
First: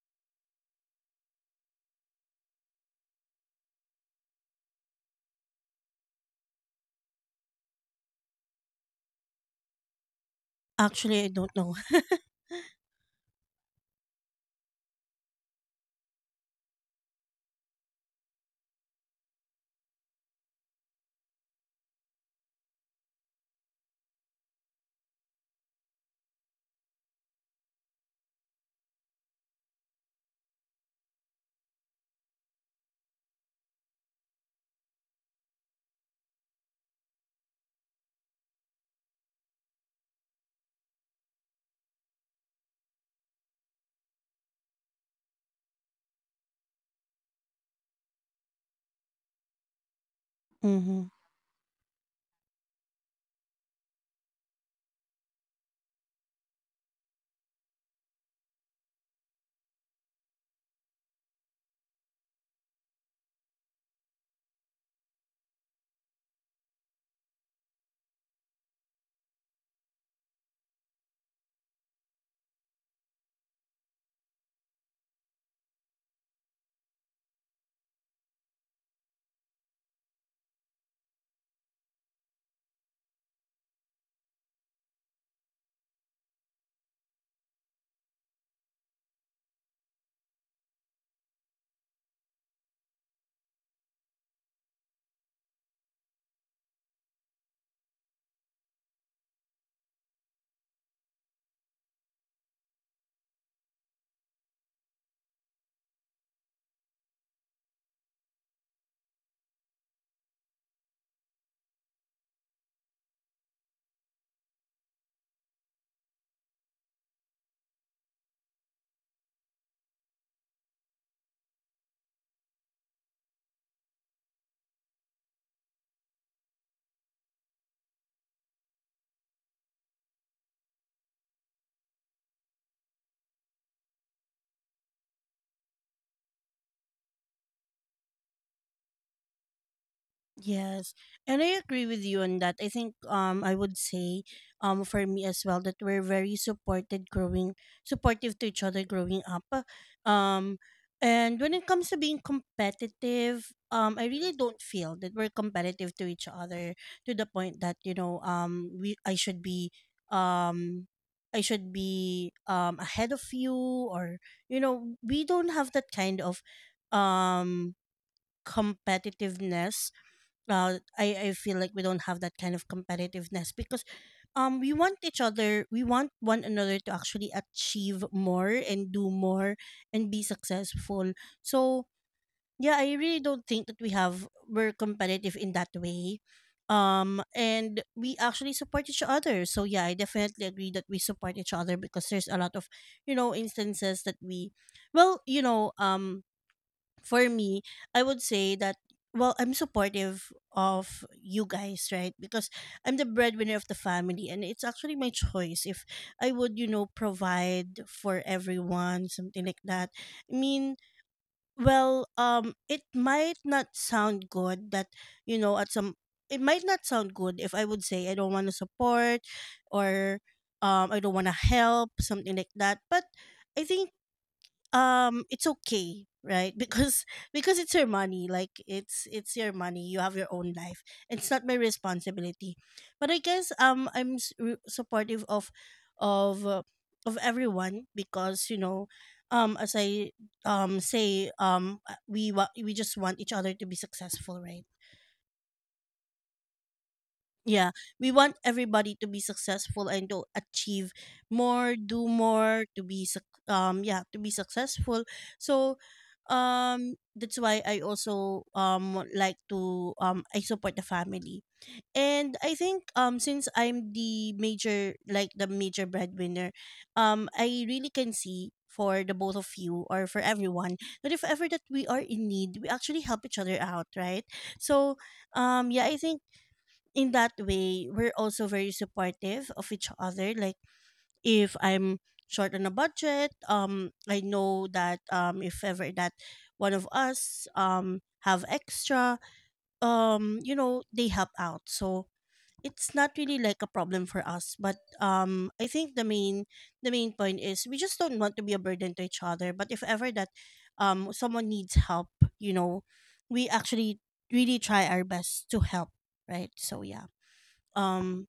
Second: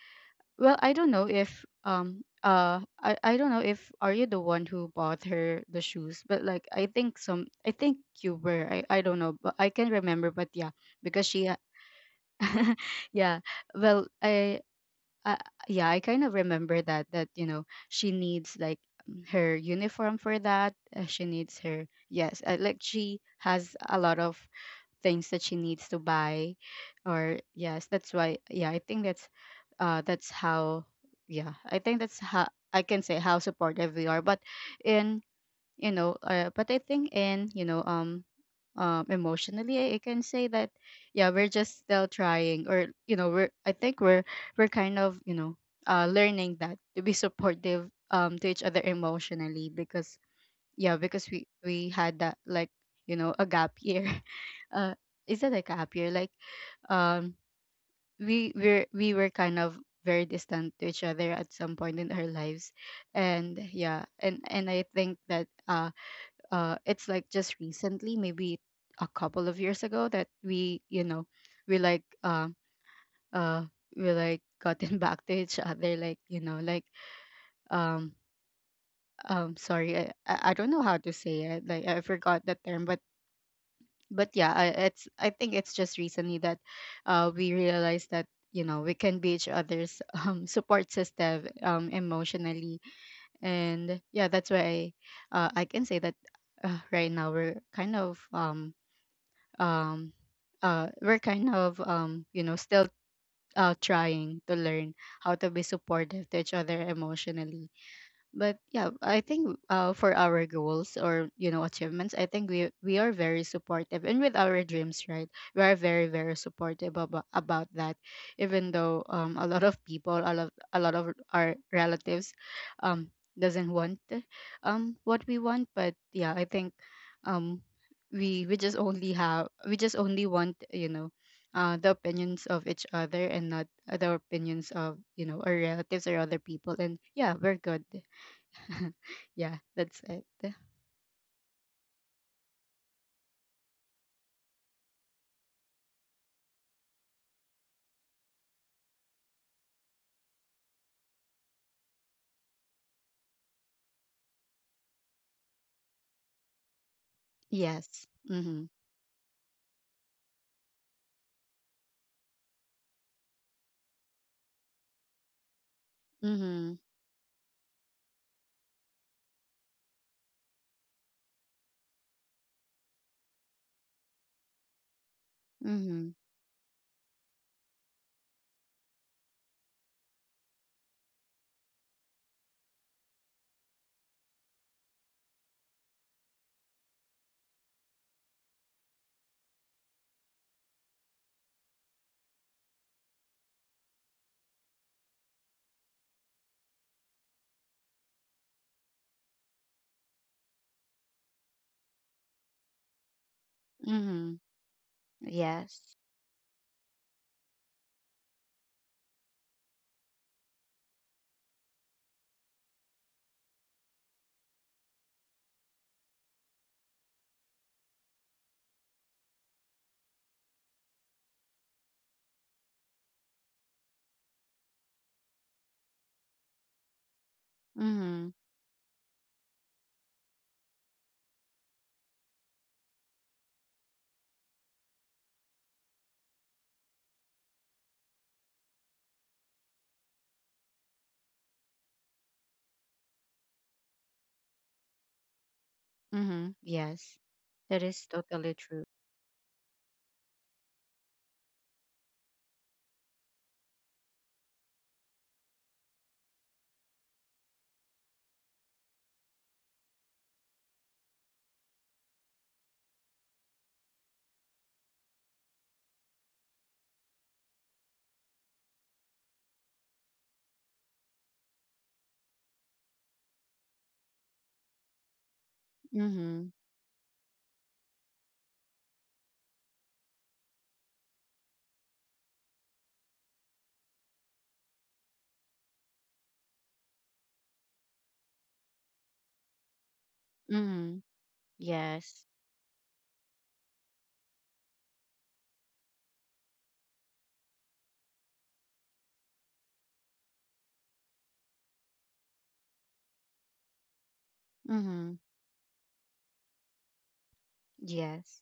S2: well, I don't know if I don't know if are you the one who bought her the shoes, but like I think some I think you were. I don't know, but I can remember, but yeah, because
S1: Actually, I
S2: she
S1: don't know. *laughs*
S2: *laughs* yeah. Well, I yeah, I kind of remember that she needs like her uniform for that. She needs her yes, like she has a lot of things that she needs to buy or yes, that's why. Yeah, I think that's how. Yeah, I think that's how I can say how supportive we are, but in you know but I think in you know emotionally I can say that yeah, we're just still trying, or we're, I think we're kind of, learning that to be supportive to each other emotionally, because yeah,
S1: Mm-hmm.
S2: because we had that like, you know, a gap year *laughs* uh is that like a gap year like um we were kind of very distant to each other at some point in our lives. And yeah, and I think that it's like just recently, maybe a couple of years ago, that we, you know, we like um uh, uh we like gotten *laughs* back to each other, like, you know, like um sorry, I I don't know how to say it, like I forgot the term. But yeah, it's, I think it's just recently that we realized that you know we can be each other's *laughs* support system, emotionally. And yeah, that's why I can say that right now we're kind of um, we're kind of, you know, still trying to learn how to be supportive to each other emotionally. But yeah, I think, for our goals, or you know, achievements, I think we are very supportive, and with our dreams, right? We are very, very supportive about that, even though a lot of people, a lot of our relatives um doesn't want what we want. But yeah, I think um we just only want, you know, the opinions of each other, and not the opinions of, you know, our relatives or other people. And yeah, we're good. *laughs* Yeah, that's it.
S1: Yes, and I agree with you on that. I think I would say for me as well that we're very supported growing supportive to each other growing up. Um and when it comes to being competitive, I really don't feel that we're competitive to each other to the point that, you
S2: Yes.
S1: know,
S2: Mhm.
S1: we um I should be ahead of you, or you know, we don't have that kind of
S2: Mhm.
S1: um competitiveness. I feel like we don't have that kind of competitiveness because we want each other, we
S2: Mhm.
S1: want one another to actually achieve more and do more and be successful. So yeah, I really don't think that we're competitive in that way. And we actually support each other, so yeah, I definitely agree that we support each other because there's a lot of, you know, instances that we well you know for me, I would say that, well, I'm supportive of you guys, right? Because I'm the breadwinner of the family,
S2: Mhm.
S1: and it's actually my choice if
S2: Yes.
S1: I would, you know, provide for everyone, something like that. I mean, well, it might not sound good that, you know, at some It might not sound good if I would say I don't want to support or I don't want to help, something like that. But I think it's okay, right? *laughs* Because it's your
S2: Mhm.
S1: money, like it's your money, you have your own life, it's not my responsibility. But I guess I'm supportive of of uh, of everyone because, you know, as I say, we we just want each other to be successful, right?
S2: Mhm. Yes. That
S1: Yeah,
S2: is
S1: we want
S2: totally true.
S1: everybody to be successful and to achieve more, do more, to be yeah, to be successful. So that's why I also like to I support the family. And I think since I'm the major, like the major breadwinner, I really can see for the both of you or for everyone that if ever that we are in need, we actually help each other out, right? So yeah, I think
S2: Mhm.
S1: in that way, we're also very supportive of each other. Like if I'm short on a budget, I know that if ever that one of us have extra, you know,
S2: Mhm.
S1: they help out. So
S2: Yes.
S1: it's not really like a problem for us. But I think the main point is we just don't want to be a burden to each other. But if ever that someone needs help, you know, we actually really try our
S2: Mhm.
S1: best to help. Right. So yeah. Um
S2: Yes.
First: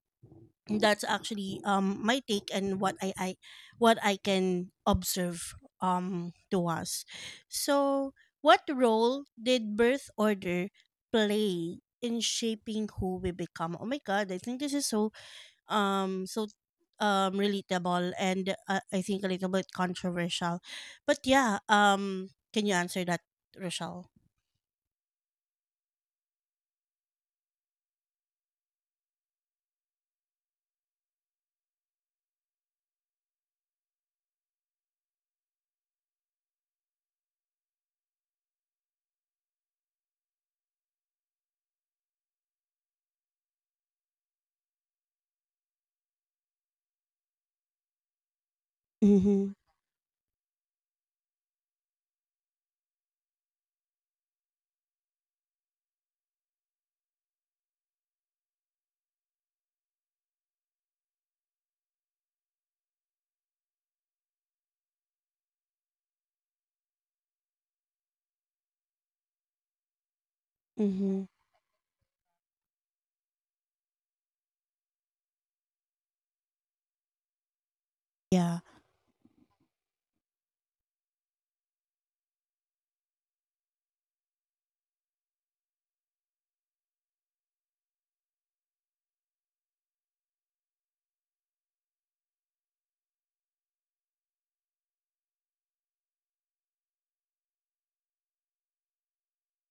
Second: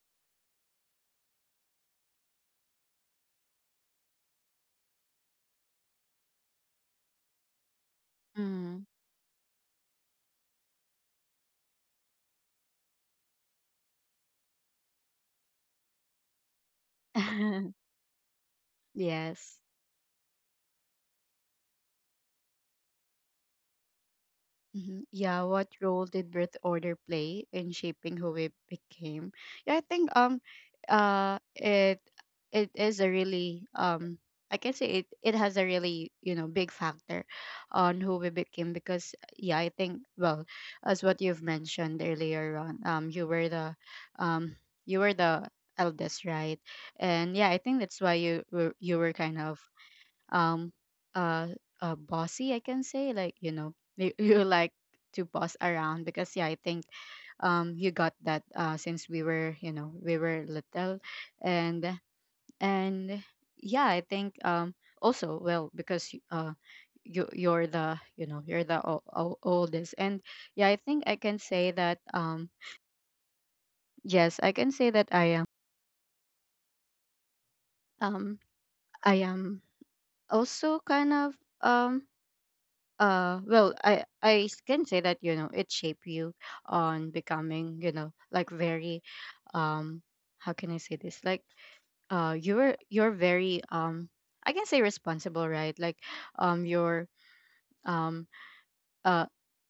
S1: that's actually my take and what I can observe to us. So what
S2: Mhm.
S1: role did birth order play in shaping who we become? Oh my god, I think this is so so
S2: *laughs*
S1: relatable and I think a little
S2: Yes.
S1: bit controversial. But yeah, can you answer that, Rochelle?
S2: Mhm. Yeah, what role did birth order play in shaping who we became? Yeah, I think, it, it is a really I can say it, it has a really, you know, big factor on who we became. Because yeah, I think, well, as what you've mentioned earlier on, you were the, um you were the eldest, right? And yeah, I think that's why you were kind
S1: Mhm.
S2: of um uh bossy, I can say. Like, you know, you, *laughs* you like to boss around, because yeah, I think you got that since we were, you know, we were little. and and yeah, I think, also, well, because you you're, the you know, you're the oldest. And yeah, I think I
S1: Mhm.
S2: can say that yes, I can say that I am, um
S1: Yeah.
S2: I am also kind of um well, can say that, you know, it shaped you on becoming, you know, like very um how can I say this, like you're very, I can say responsible, right? Like, you're, um uh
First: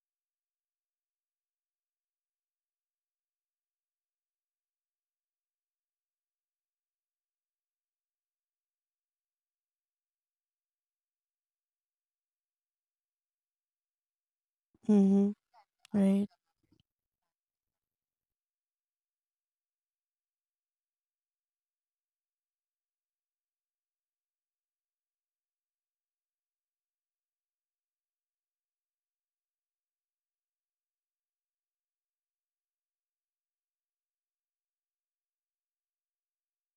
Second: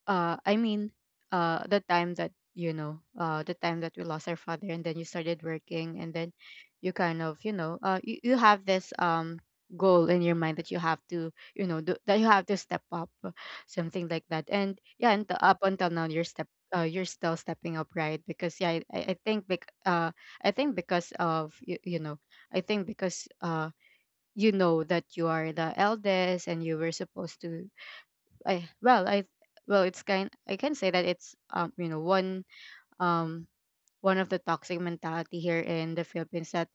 S2: I mean, the time that you know, the time that we lost our father, and then you started working, and then you kind of, you know, you, you have this goal in your mind that you have to, you know, do, that you have to step up, something like that. And yeah, and
S1: Mhm.
S2: up until now you're
S1: Right.
S2: step you're still stepping up, right? Because yeah, I think I think because of you, you know, I think because you know that you are the eldest and you were supposed to, I, well, it's kind, I can say that it's, you know, um one of the toxic mentality here in the Philippines that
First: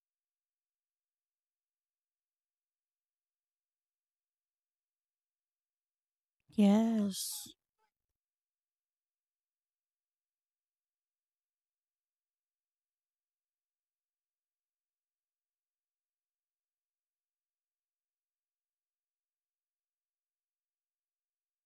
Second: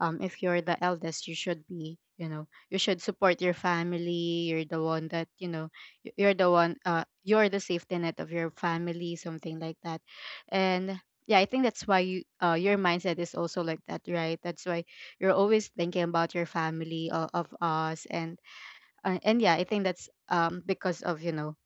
S2: if you're the eldest, you should be, you know, you should support your family, you're the one that, you know, you're the one, you're
S1: Yes.
S2: the safety net of your family, something like that. And yeah, I think that's why you, your mindset is also like that, right? That's why you're always thinking about your family, of us. And and yeah, I think that's because of, you know,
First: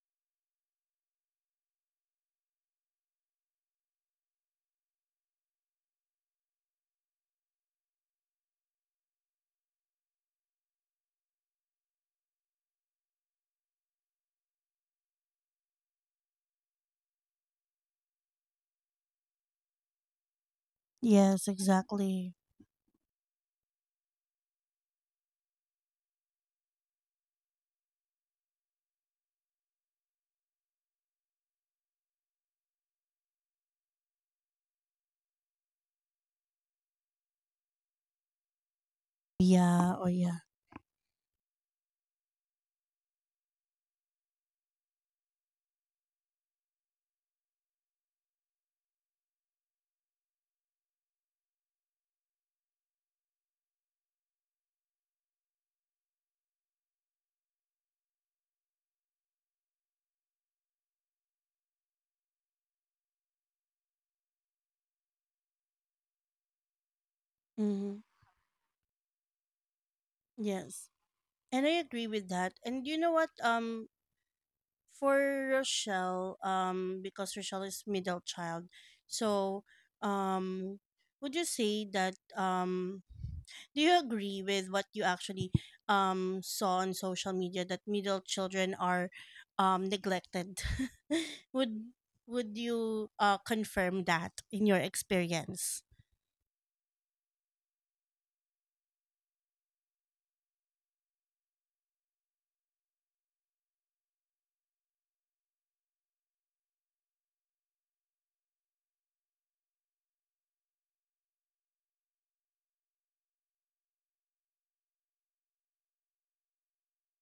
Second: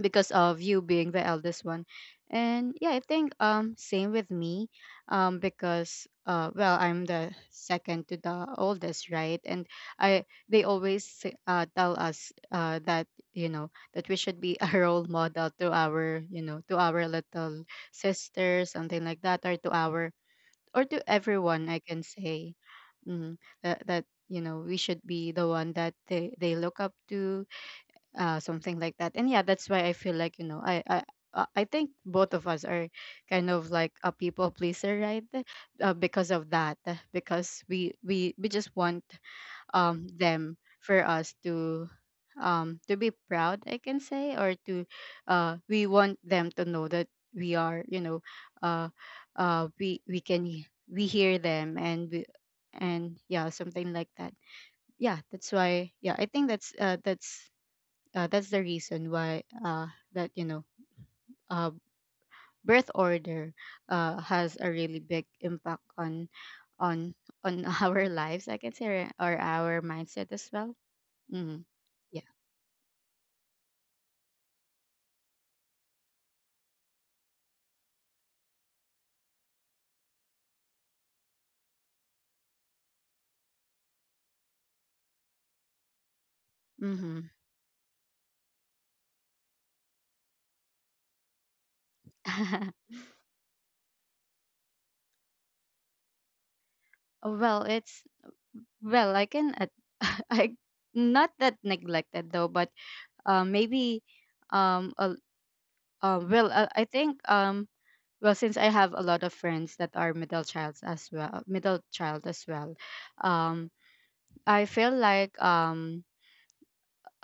S2: because of you being the eldest one. And yeah, I think, same with me. Because well, I'm the second to the oldest, right? And I they always tell us that, you know, that we should be *laughs* a role model to our, you know, to our little sister, something like that. Or to our, or to
S1: Yes,
S2: everyone, I can
S1: exactly.
S2: say. mm, That, you know, we should be the one that they look up to, something like that. And yeah, that's why I feel like, you know, I think both of us are kind of like a people pleaser, right? Because of that, because we just want
S1: Yeah, oh yeah.
S2: them, for us to, to be proud, I can say. Or to, we want them to know that we are, you know, uh we can we hear them, and we, and yeah, something like that. Yeah, that's why. Yeah, I think that's, that's the reason why, that, you know, uh, birth order, has a really big impact on on *laughs*
S1: Mm-hmm.
S2: our lives, I can say. Or our mindset as well.
S1: Yes.
S2: Mm-hmm.
S1: And I agree with
S2: Yeah.
S1: that. And you know what? For Rochelle, because Rochelle is middle child, so um, would you say that do you agree with what you actually saw on
S2: Mm-hmm.
S1: social media that middle children are neglected? *laughs* would would
S2: *laughs*
S1: you confirm that in your experience?
S2: Well, it's, well, I can *laughs* I, not that neglected though. But maybe um uh, well, I think, well, since I have a lot of friends that are middle childs as well, middle child as well, um I feel like,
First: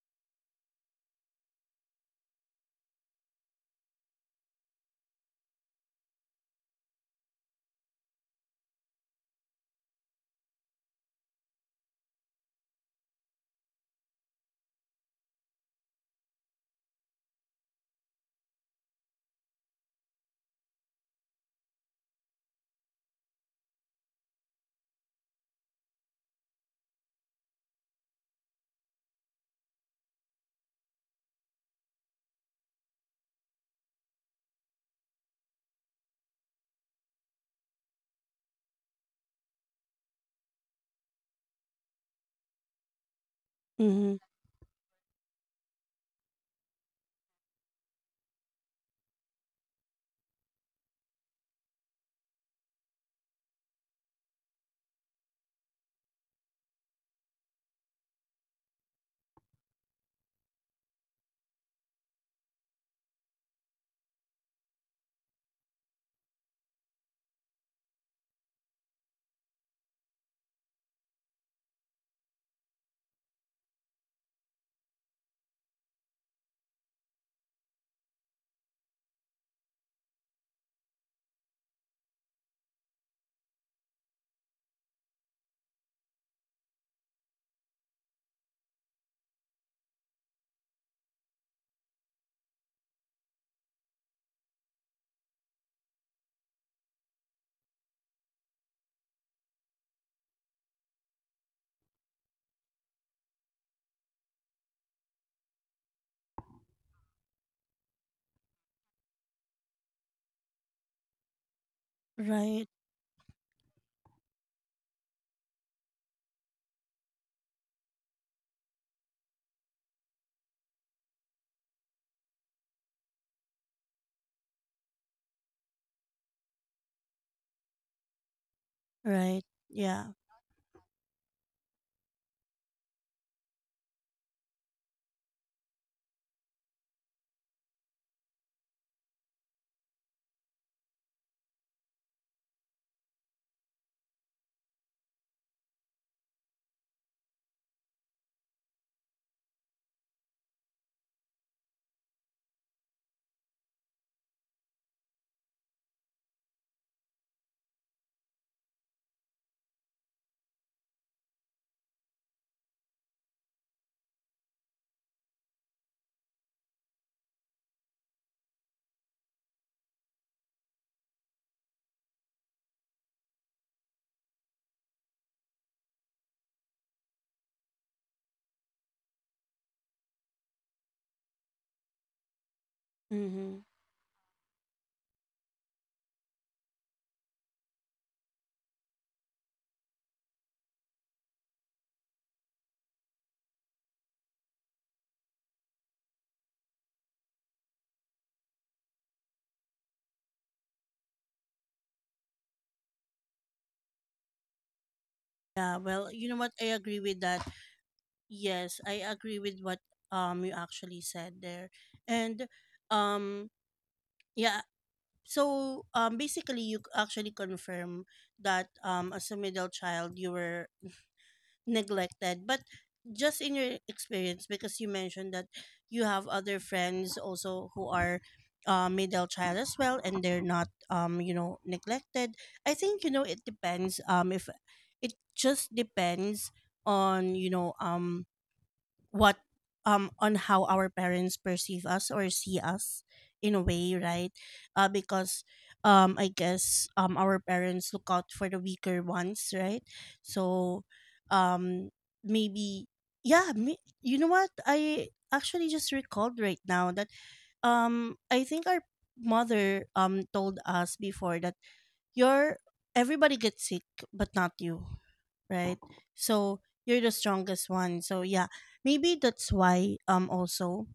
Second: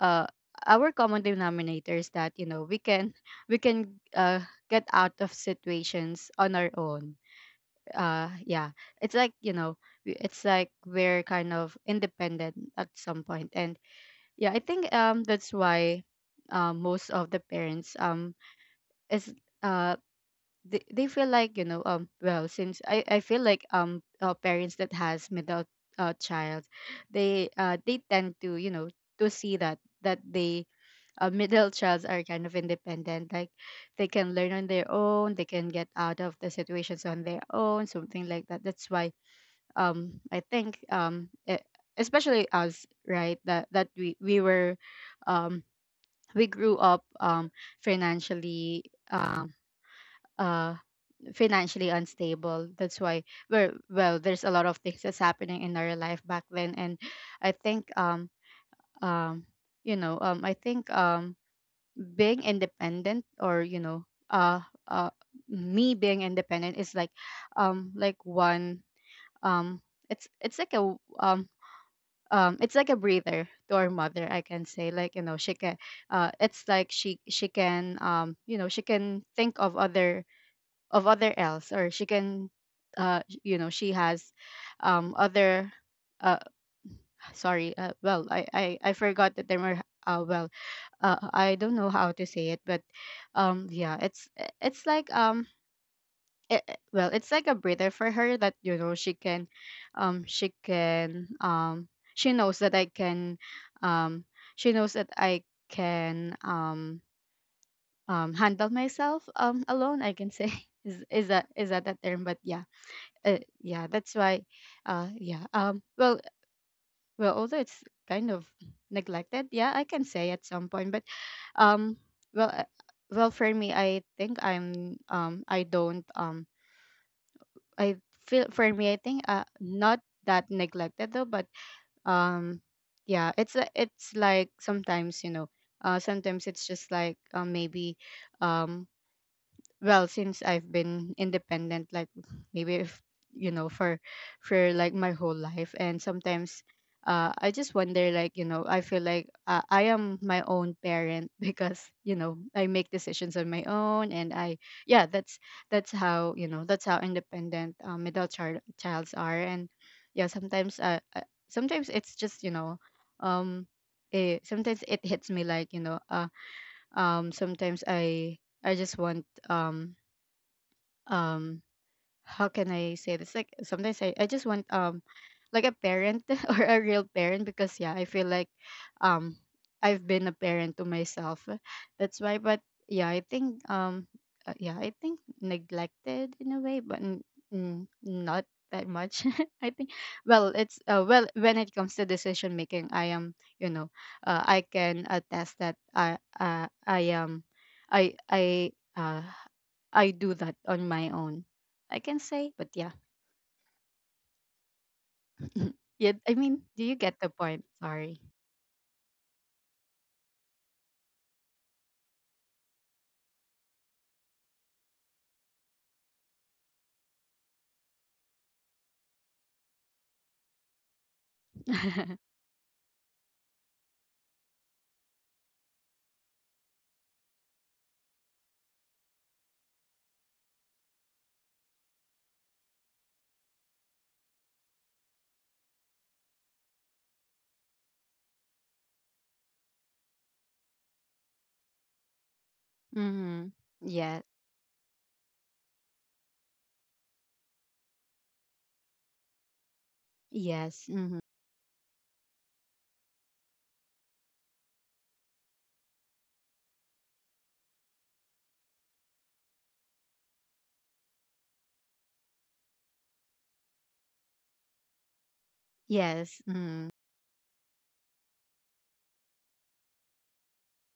S2: uh our common denominator is that, you know, we can *laughs* we can get out of situations on our own. Yeah, it's like, you know, it's like we're kind of independent at some point. And yeah, I think, that's why most of the parents, is uh they feel like, you know, well, since I feel like, parents that has middle, child, they, they tend to, you know, to see that that they, *laughs* middle childs are kind of independent, like they can learn on their own, they can get out of the situations on their own, something like that. That's why, I think, especially us, right? That that we
S1: Mm-hmm.
S2: we were, um we grew up, financially, um uh financially unstable. That's why we're, well, there's a lot of things that's happening in our life back then. And I think um you know, I think, being independent, or, you know, uh me being independent, is like, like one um it's like a it's like a breather to our mother, I can say. Like, you know, she can, it's like she can, you know, she can think of other, of other else. Or she can, you know, she has other, uh sorry, well, I forgot the term, or well, I don't know how to say it. But yeah, it's like, it, well, it's like a breather for her, that, you know, she can, she can, she knows that I can, um she knows that I can, handle myself, alone, I can say, *laughs* is that, is that that term? But yeah.
S1: Right.
S2: Yeah, that's why. Yeah. Well. Well, although it's kind of neglected, yeah, I can say at some point. But, um. Well. Well, for me, I think I'm. I don't. I feel, for me, I think.
S1: Right.
S2: Not
S1: Yeah.
S2: that neglected though, but. Um. Yeah. It's. It's like sometimes, you know. Sometimes it's just like. Maybe. Um, well, since I've been independent, like maybe if, you know, for like my whole life. And sometimes I just wonder, like, you know, I feel like, I am my own parent, *laughs* because, you know, I make decisions on my own, and I yeah, that's how, you know, that's how independent, middle childs are. And yeah, sometimes, sometimes it's just, you know, um it, sometimes it hits me, like, you know, sometimes I just want, um um how can I say this? Like sometimes I just want like a parent *laughs* or a real parent because yeah, I feel like um I've been a parent to myself. That's why, but yeah, I
S1: Mm-hmm.
S2: think um yeah, I think neglected in a way, but not that much. *laughs* I think, well, it's well, when it comes to decision making, I am, you know, I can attest that I I do that on my own. I can say, but yeah.
S1: Yeah.
S2: Yeah,
S1: Well, you
S2: I
S1: know what?
S2: mean,
S1: I
S2: do you
S1: agree
S2: get
S1: with
S2: the
S1: that.
S2: point? Sorry.
S1: Yes, I agree with what you actually said there. And um yeah, so basically you actually confirm that as a middle child you were
S2: *laughs*
S1: neglected, but just in your experience, because you mentioned that you have other friends also who are middle child as well, and they're not, you know, neglected. I think, you know, it depends, if it just depends on, you know, what on how our parents perceive us or see us
S2: Mhm.
S1: in a way,
S2: Yeah.
S1: right? Because our parents look out for the weaker ones, right? So
S2: Yes. Mhm.
S1: um maybe yeah you know what, I actually just recalled right now that I think our mother told us before that your everybody gets sick but not you, right?
S2: Yes.
S1: So
S2: Mhm.
S1: you're the strongest one. So yeah, maybe that's why also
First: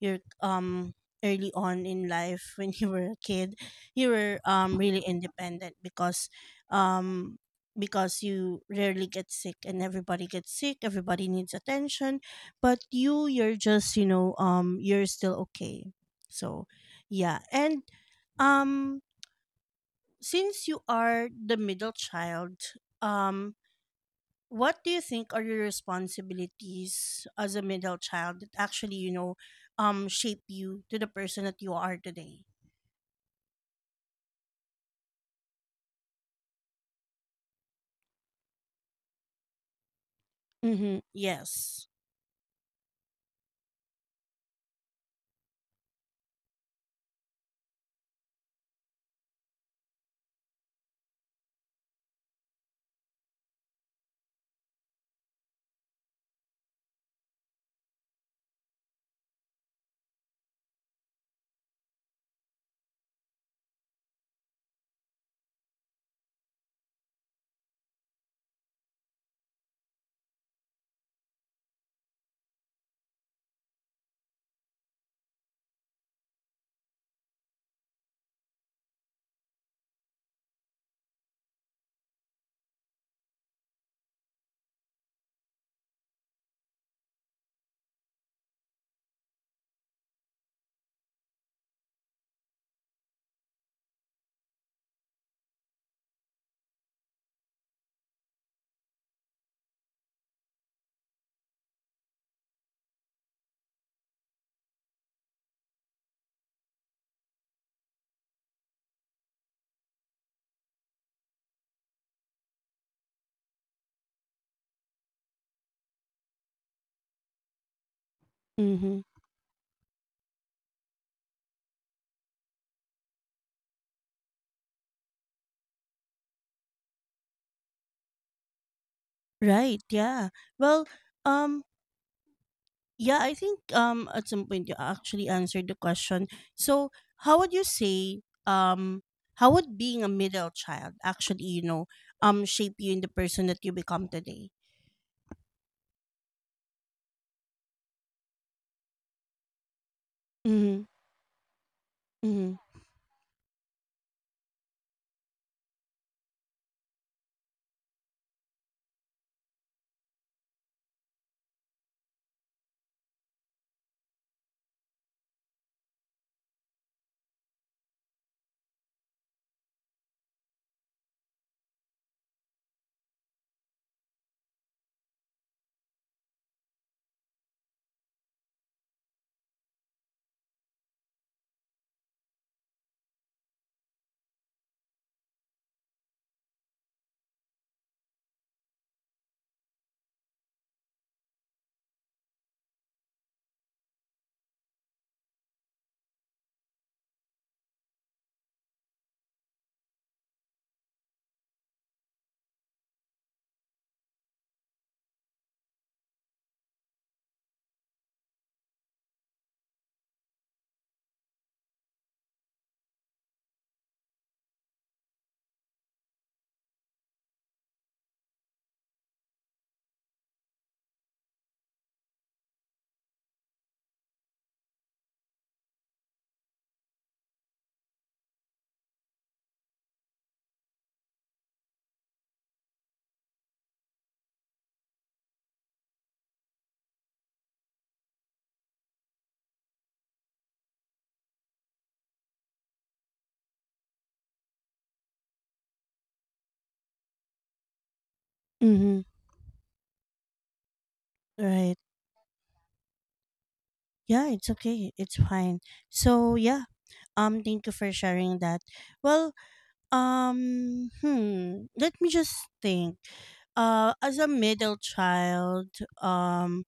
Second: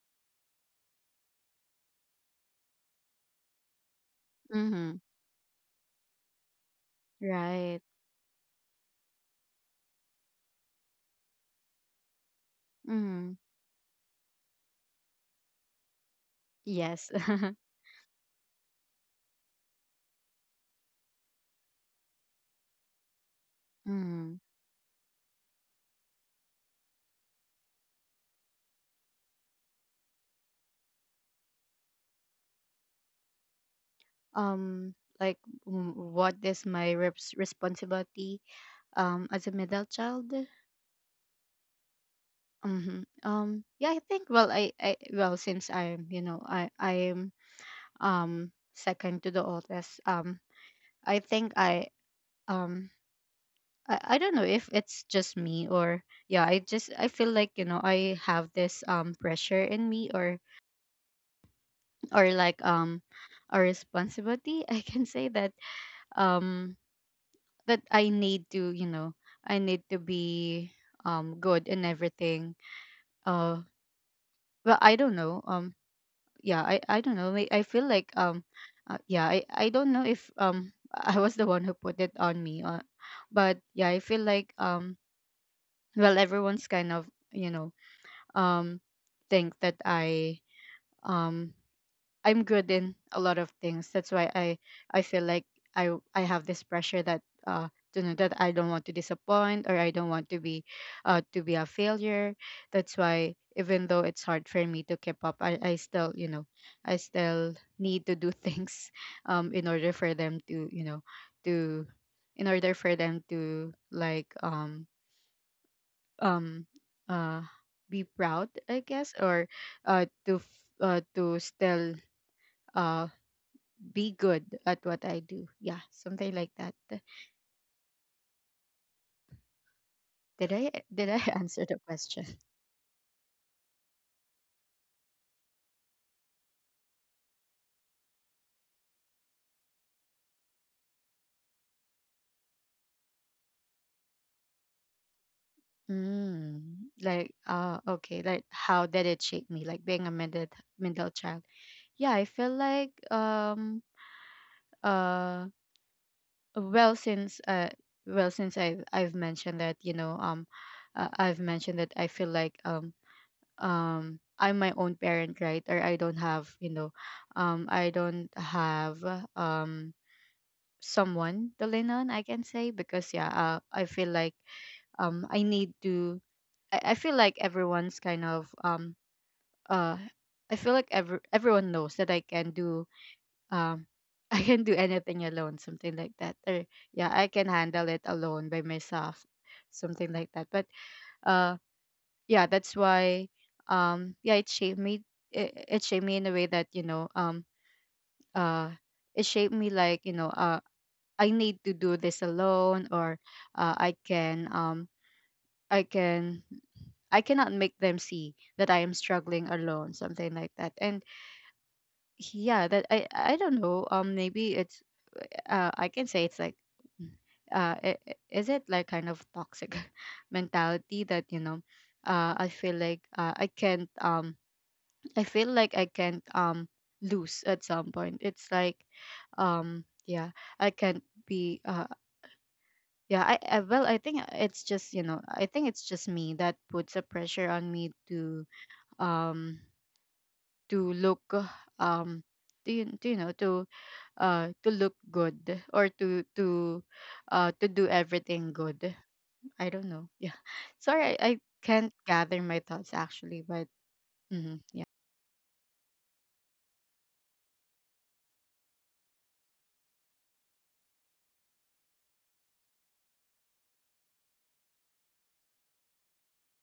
S1: you're early on in life *laughs* when you were a kid, you were
S2: Mhm.
S1: really independent um
S2: Right.
S1: because you rarely get sick, and everybody gets sick, everybody needs attention, but you,
S2: Mhm.
S1: you're just, you know, you're still okay. So
S2: Yes.
S1: yeah,
S2: *laughs*
S1: and um since you are the middle child,
S2: Mhm.
S1: what do you think are your responsibilities as a middle child that actually, you know, shape you to the person that you are today?
S2: Um like, what is my reps responsibility as a middle child?
S1: Mm-hmm. Yes.
S2: Mm-hmm. Yeah, I think, well, I well, since I'm, you know, I am um second to the oldest. I think um I don't know if it's just me, or yeah, I just I feel like, you know, I have this pressure in me, or like a responsibility *laughs* I can say that. um that I need to, be good in everything. uh well, I don't know. Yeah, I don't know, I feel like yeah, I don't know if *laughs* I was the one who put it on me, but yeah, I feel like well, everyone's kind of, you know, um think that um I'm good in a lot of things. That's why I feel like I have this pressure that you know, that I don't want to disappoint, or I don't want to be, to be a failure. That's why, even though it's hard for me to keep up, I still, you know, I still need to do things. *laughs* In order for them to, you know, to in order for them to like um uh be proud, I
S1: Mm-hmm.
S2: guess, or to still uh be good at what I do. Yeah, something like that.
S1: Right. Yeah.
S2: did i
S1: Well,
S2: did i *laughs*
S1: um
S2: answer the question?
S1: yeah, I think at some point you actually answered the question. So how would you say how would being a middle child actually, you know, shape you in the person that you become today?
S2: mm, like, okay, like, how did it shape me, like, being a middle
S1: Mm-hmm.
S2: middle child? Yeah, I
S1: Mm-hmm.
S2: feel like uh well since uh well, since I've mentioned that, you know, I've mentioned that I feel like I'm my own parent, right? Or I don't have, you know, I don't have um someone to lean on, I can say, because yeah, I feel like I need to I feel like everyone's kind of uh I feel like everyone knows that I can do um *laughs* I can do anything alone, something like that. Or yeah, I can handle it alone by myself, something like that. But uh yeah, that's why yeah, it shaped me. It shaped me in a way that, you know, uh it shaped me like, you know, I need to do this alone, or uh, i can um i can I cannot make them see that I am struggling alone, something like that. And yeah, that I don't know. Maybe it's I can say, it's like mm, is it like kind of toxic *laughs* mentality, that, you know, I feel like, I feel like I can't lose at some point. It's like yeah, I can't be yeah, I well, I think it's just, you know, I think it's just me that puts a pressure on me um to look, um to, you know, to look good, or to do everything
S1: Mm-hmm.
S2: good. I don't know. Yeah. *laughs* Sorry, I
S1: Right.
S2: can't gather my thoughts, actually, but
S1: Yeah, it's
S2: mhm,
S1: okay.
S2: yeah.
S1: It's fine. So yeah, thank you for sharing that. Well, let me just think. As a middle child, um,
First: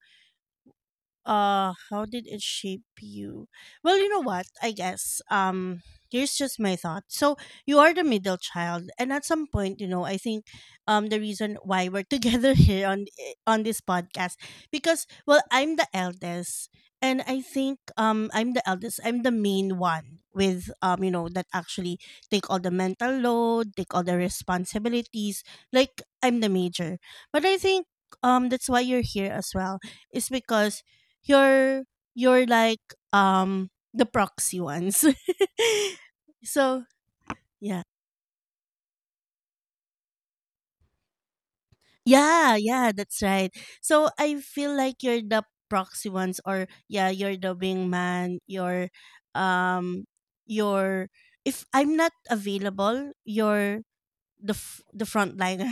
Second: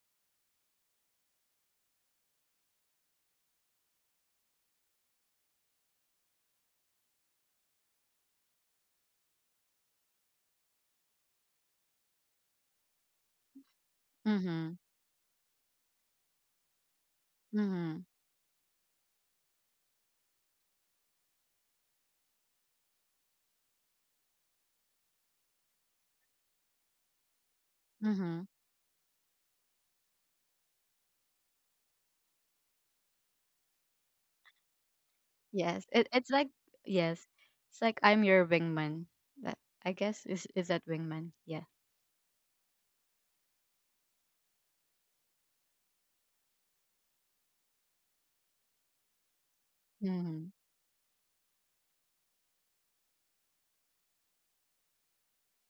S1: how did it shape you? Well, you know what, I guess here's just my thought. So you are the middle child, and at some point, you know, I think the reason why we're *laughs* together here on on this podcast,
S2: Mhm.
S1: because well, I'm the eldest, and I think
S2: Mhm.
S1: I'm the main one with, you know, that actually take all the mental load, take all the responsibilities, like I'm the major. But I think
S2: Mhm.
S1: that's why you're here as well, is because you're like um the proxy ones.
S2: Yes, it's
S1: *laughs*
S2: like.
S1: So
S2: Yes, it's
S1: yeah.
S2: like I'm your wingman. That, I guess, is that wingman? Yeah.
S1: Yeah, yeah, that's right. So I feel like you're the proxy ones, or yeah, you're the wingman, um
S2: Hmm.
S1: you're if I'm not available, you're the frontliner.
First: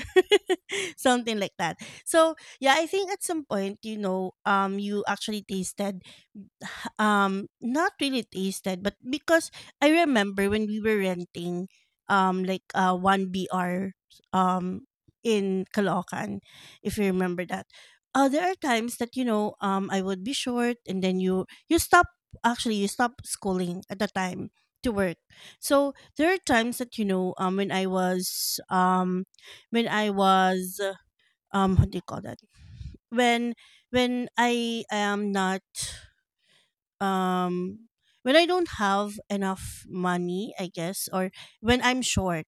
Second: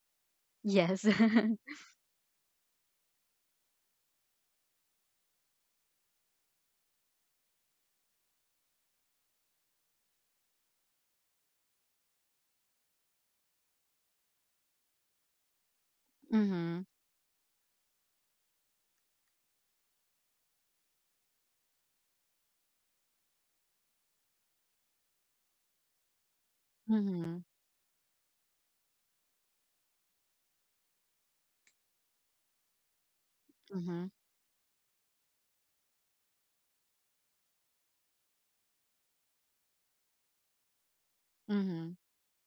S1: *laughs*
S2: Yes.
S1: Something like that.
S2: *laughs*
S1: So yeah, I think at some point, you know, you actually tasted, not really tasted but, because I remember when we were renting 1BR um in Caloocan,
S2: Mhm.
S1: if you remember that. There are times that, you know, I would be short, and then you stop, actually you stop schooling at the time to work. So there are times that, you know,
S2: Mhm.
S1: when I was when I was what do you call that, when
S2: Mhm.
S1: when I am not um when I don't have enough money, I guess, or when
S2: Mhm.
S1: I'm short,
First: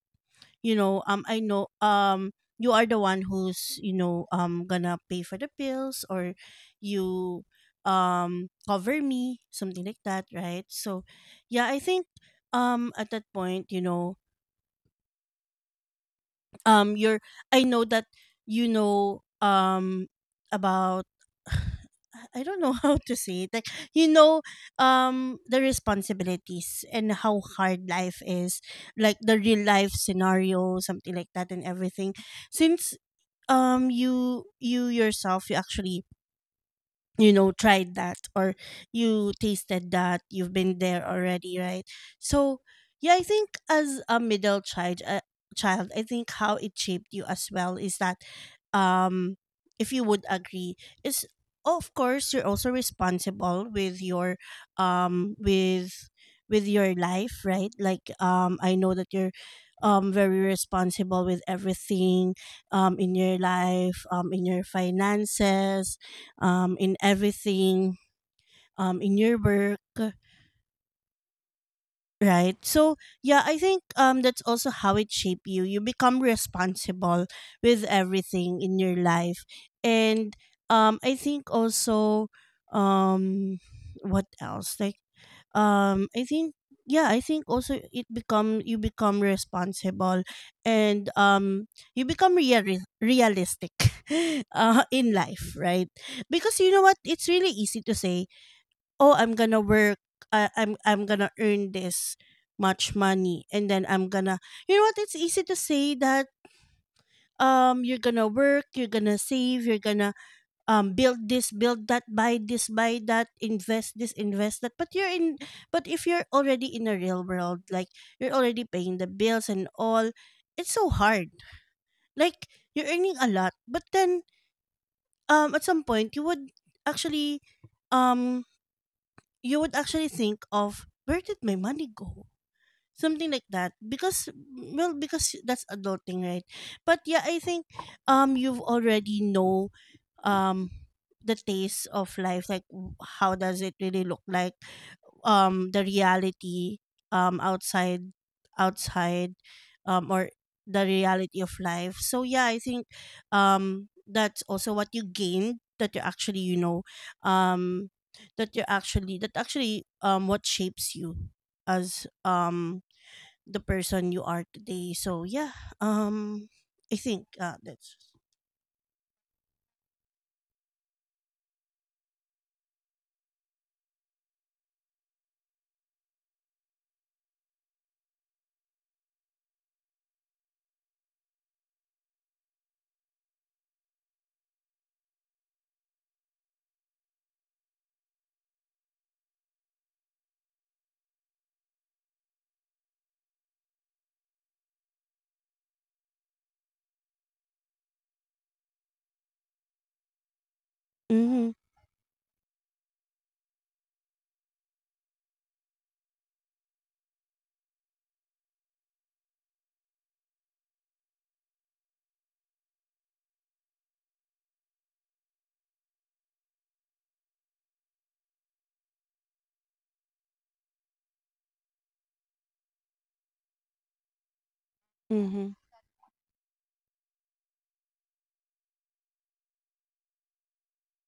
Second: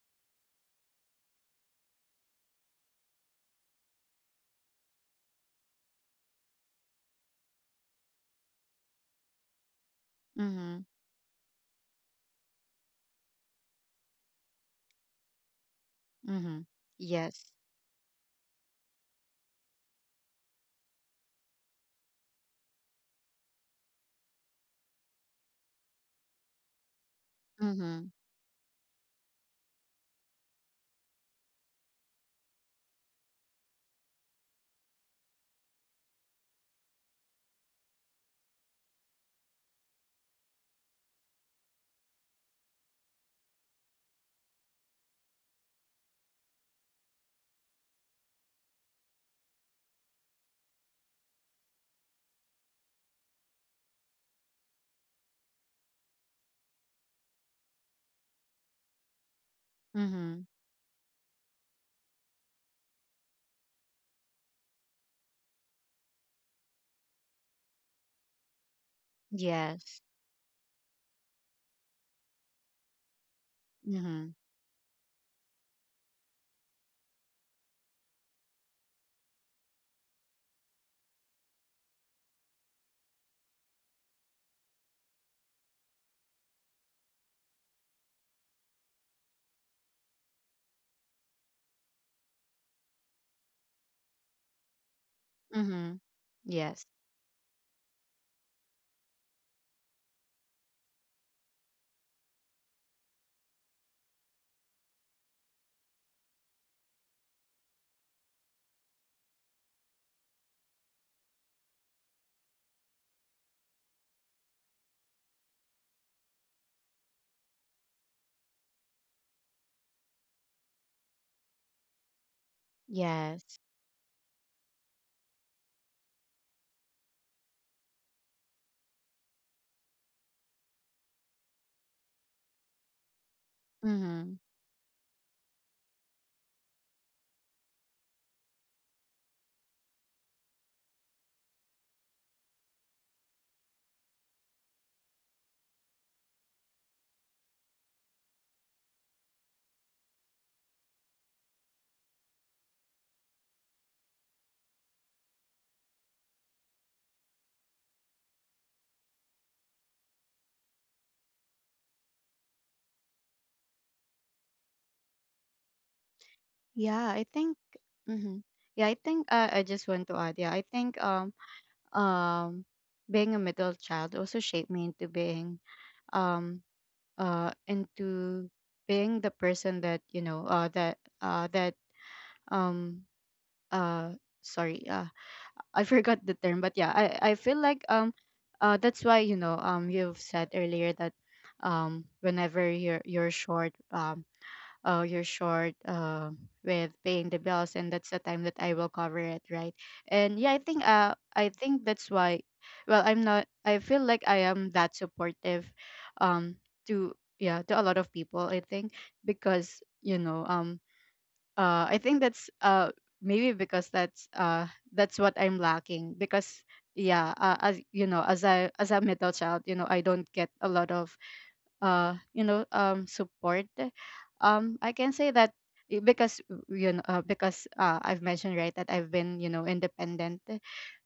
S1: you know, I know you are the one who's, you know, gonna pay for the bills, or you cover me, something like that, right?
S2: Mhm.
S1: So yeah, I think at that point,
S2: Mhm.
S1: you're
S2: Yes.
S1: I know that you know um about *sighs* I don't know *laughs* how to say it, like, you know the responsibilities and how hard
S2: Mhm.
S1: life is, like the real life scenario, something like that, and everything. Since you yourself, you actually, tried that, or you tasted that, you've been there already, right? So yeah, I think as a middle child, I think how it shaped you as well is that, um if you would agree, is of course you're also responsible with your, um with with your life, right? Like I know that you're very
S2: Mhm.
S1: responsible with everything, in your life, in your finances, in everything, in your
S2: Yes.
S1: work, right? So yeah, I think
S2: Mhm.
S1: that's also how it shape you. You become responsible with everything in your life, and I think also, um, what else? Like I think yeah, I think also it become you become responsible, and you become real realistic *laughs* in life, right?
S2: Mhm.
S1: Because you know
S2: Yes.
S1: what, it's really easy to say, oh, I'm gonna work, I'm gonna earn this much money, and then I'm gonna, you know what, it's easy to say that you're gonna work, you're gonna save, you're gonna build this, build that, buy this, buy that, invest this, invest that. But you're in but if you're already in a real world, like, you're already paying the bills and all, it's so hard. Like, you're earning a lot,
S2: Yes.
S1: but then at some point you would actually, um you would actually think of, where did my money go, something like that, because,
S2: Mhm.
S1: well, because that's adulting, right? But yeah, I think you've already know um the taste of life, like, how does it really look like, the reality, um outside outside, or the reality of life. So yeah, I think that's also what you gained, that you actually, um that you actually, that actually, what shapes you as the person you are today. So yeah, um I
S2: Yeah, I
S1: think
S2: think.
S1: that's...
S2: Mhm. Yeah, I think. I just want to add. Yeah, I think. Um. Being a middle child also shaped me into being. Um into being the person that, you know, that um uh sorry, *laughs* I forgot the term, but yeah, I feel like that's why, you know, you've said earlier that whenever you're short, oh, you're short with paying the bills, and that's the time that I will cover it, right? And yeah, i think uh i
S1: Mhm.
S2: think that's why. Well, I'm not, I feel like I am that supportive um to, yeah, to a lot of people, I think. Because, you know, I think that's maybe because that's what I'm lacking, because yeah, as you know, as a middle child, you know, I don't get a lot of you know, support, I can say that.
S1: Mhm.
S2: Because, you know, because, I've mentioned, right, that I've been, you know, independent.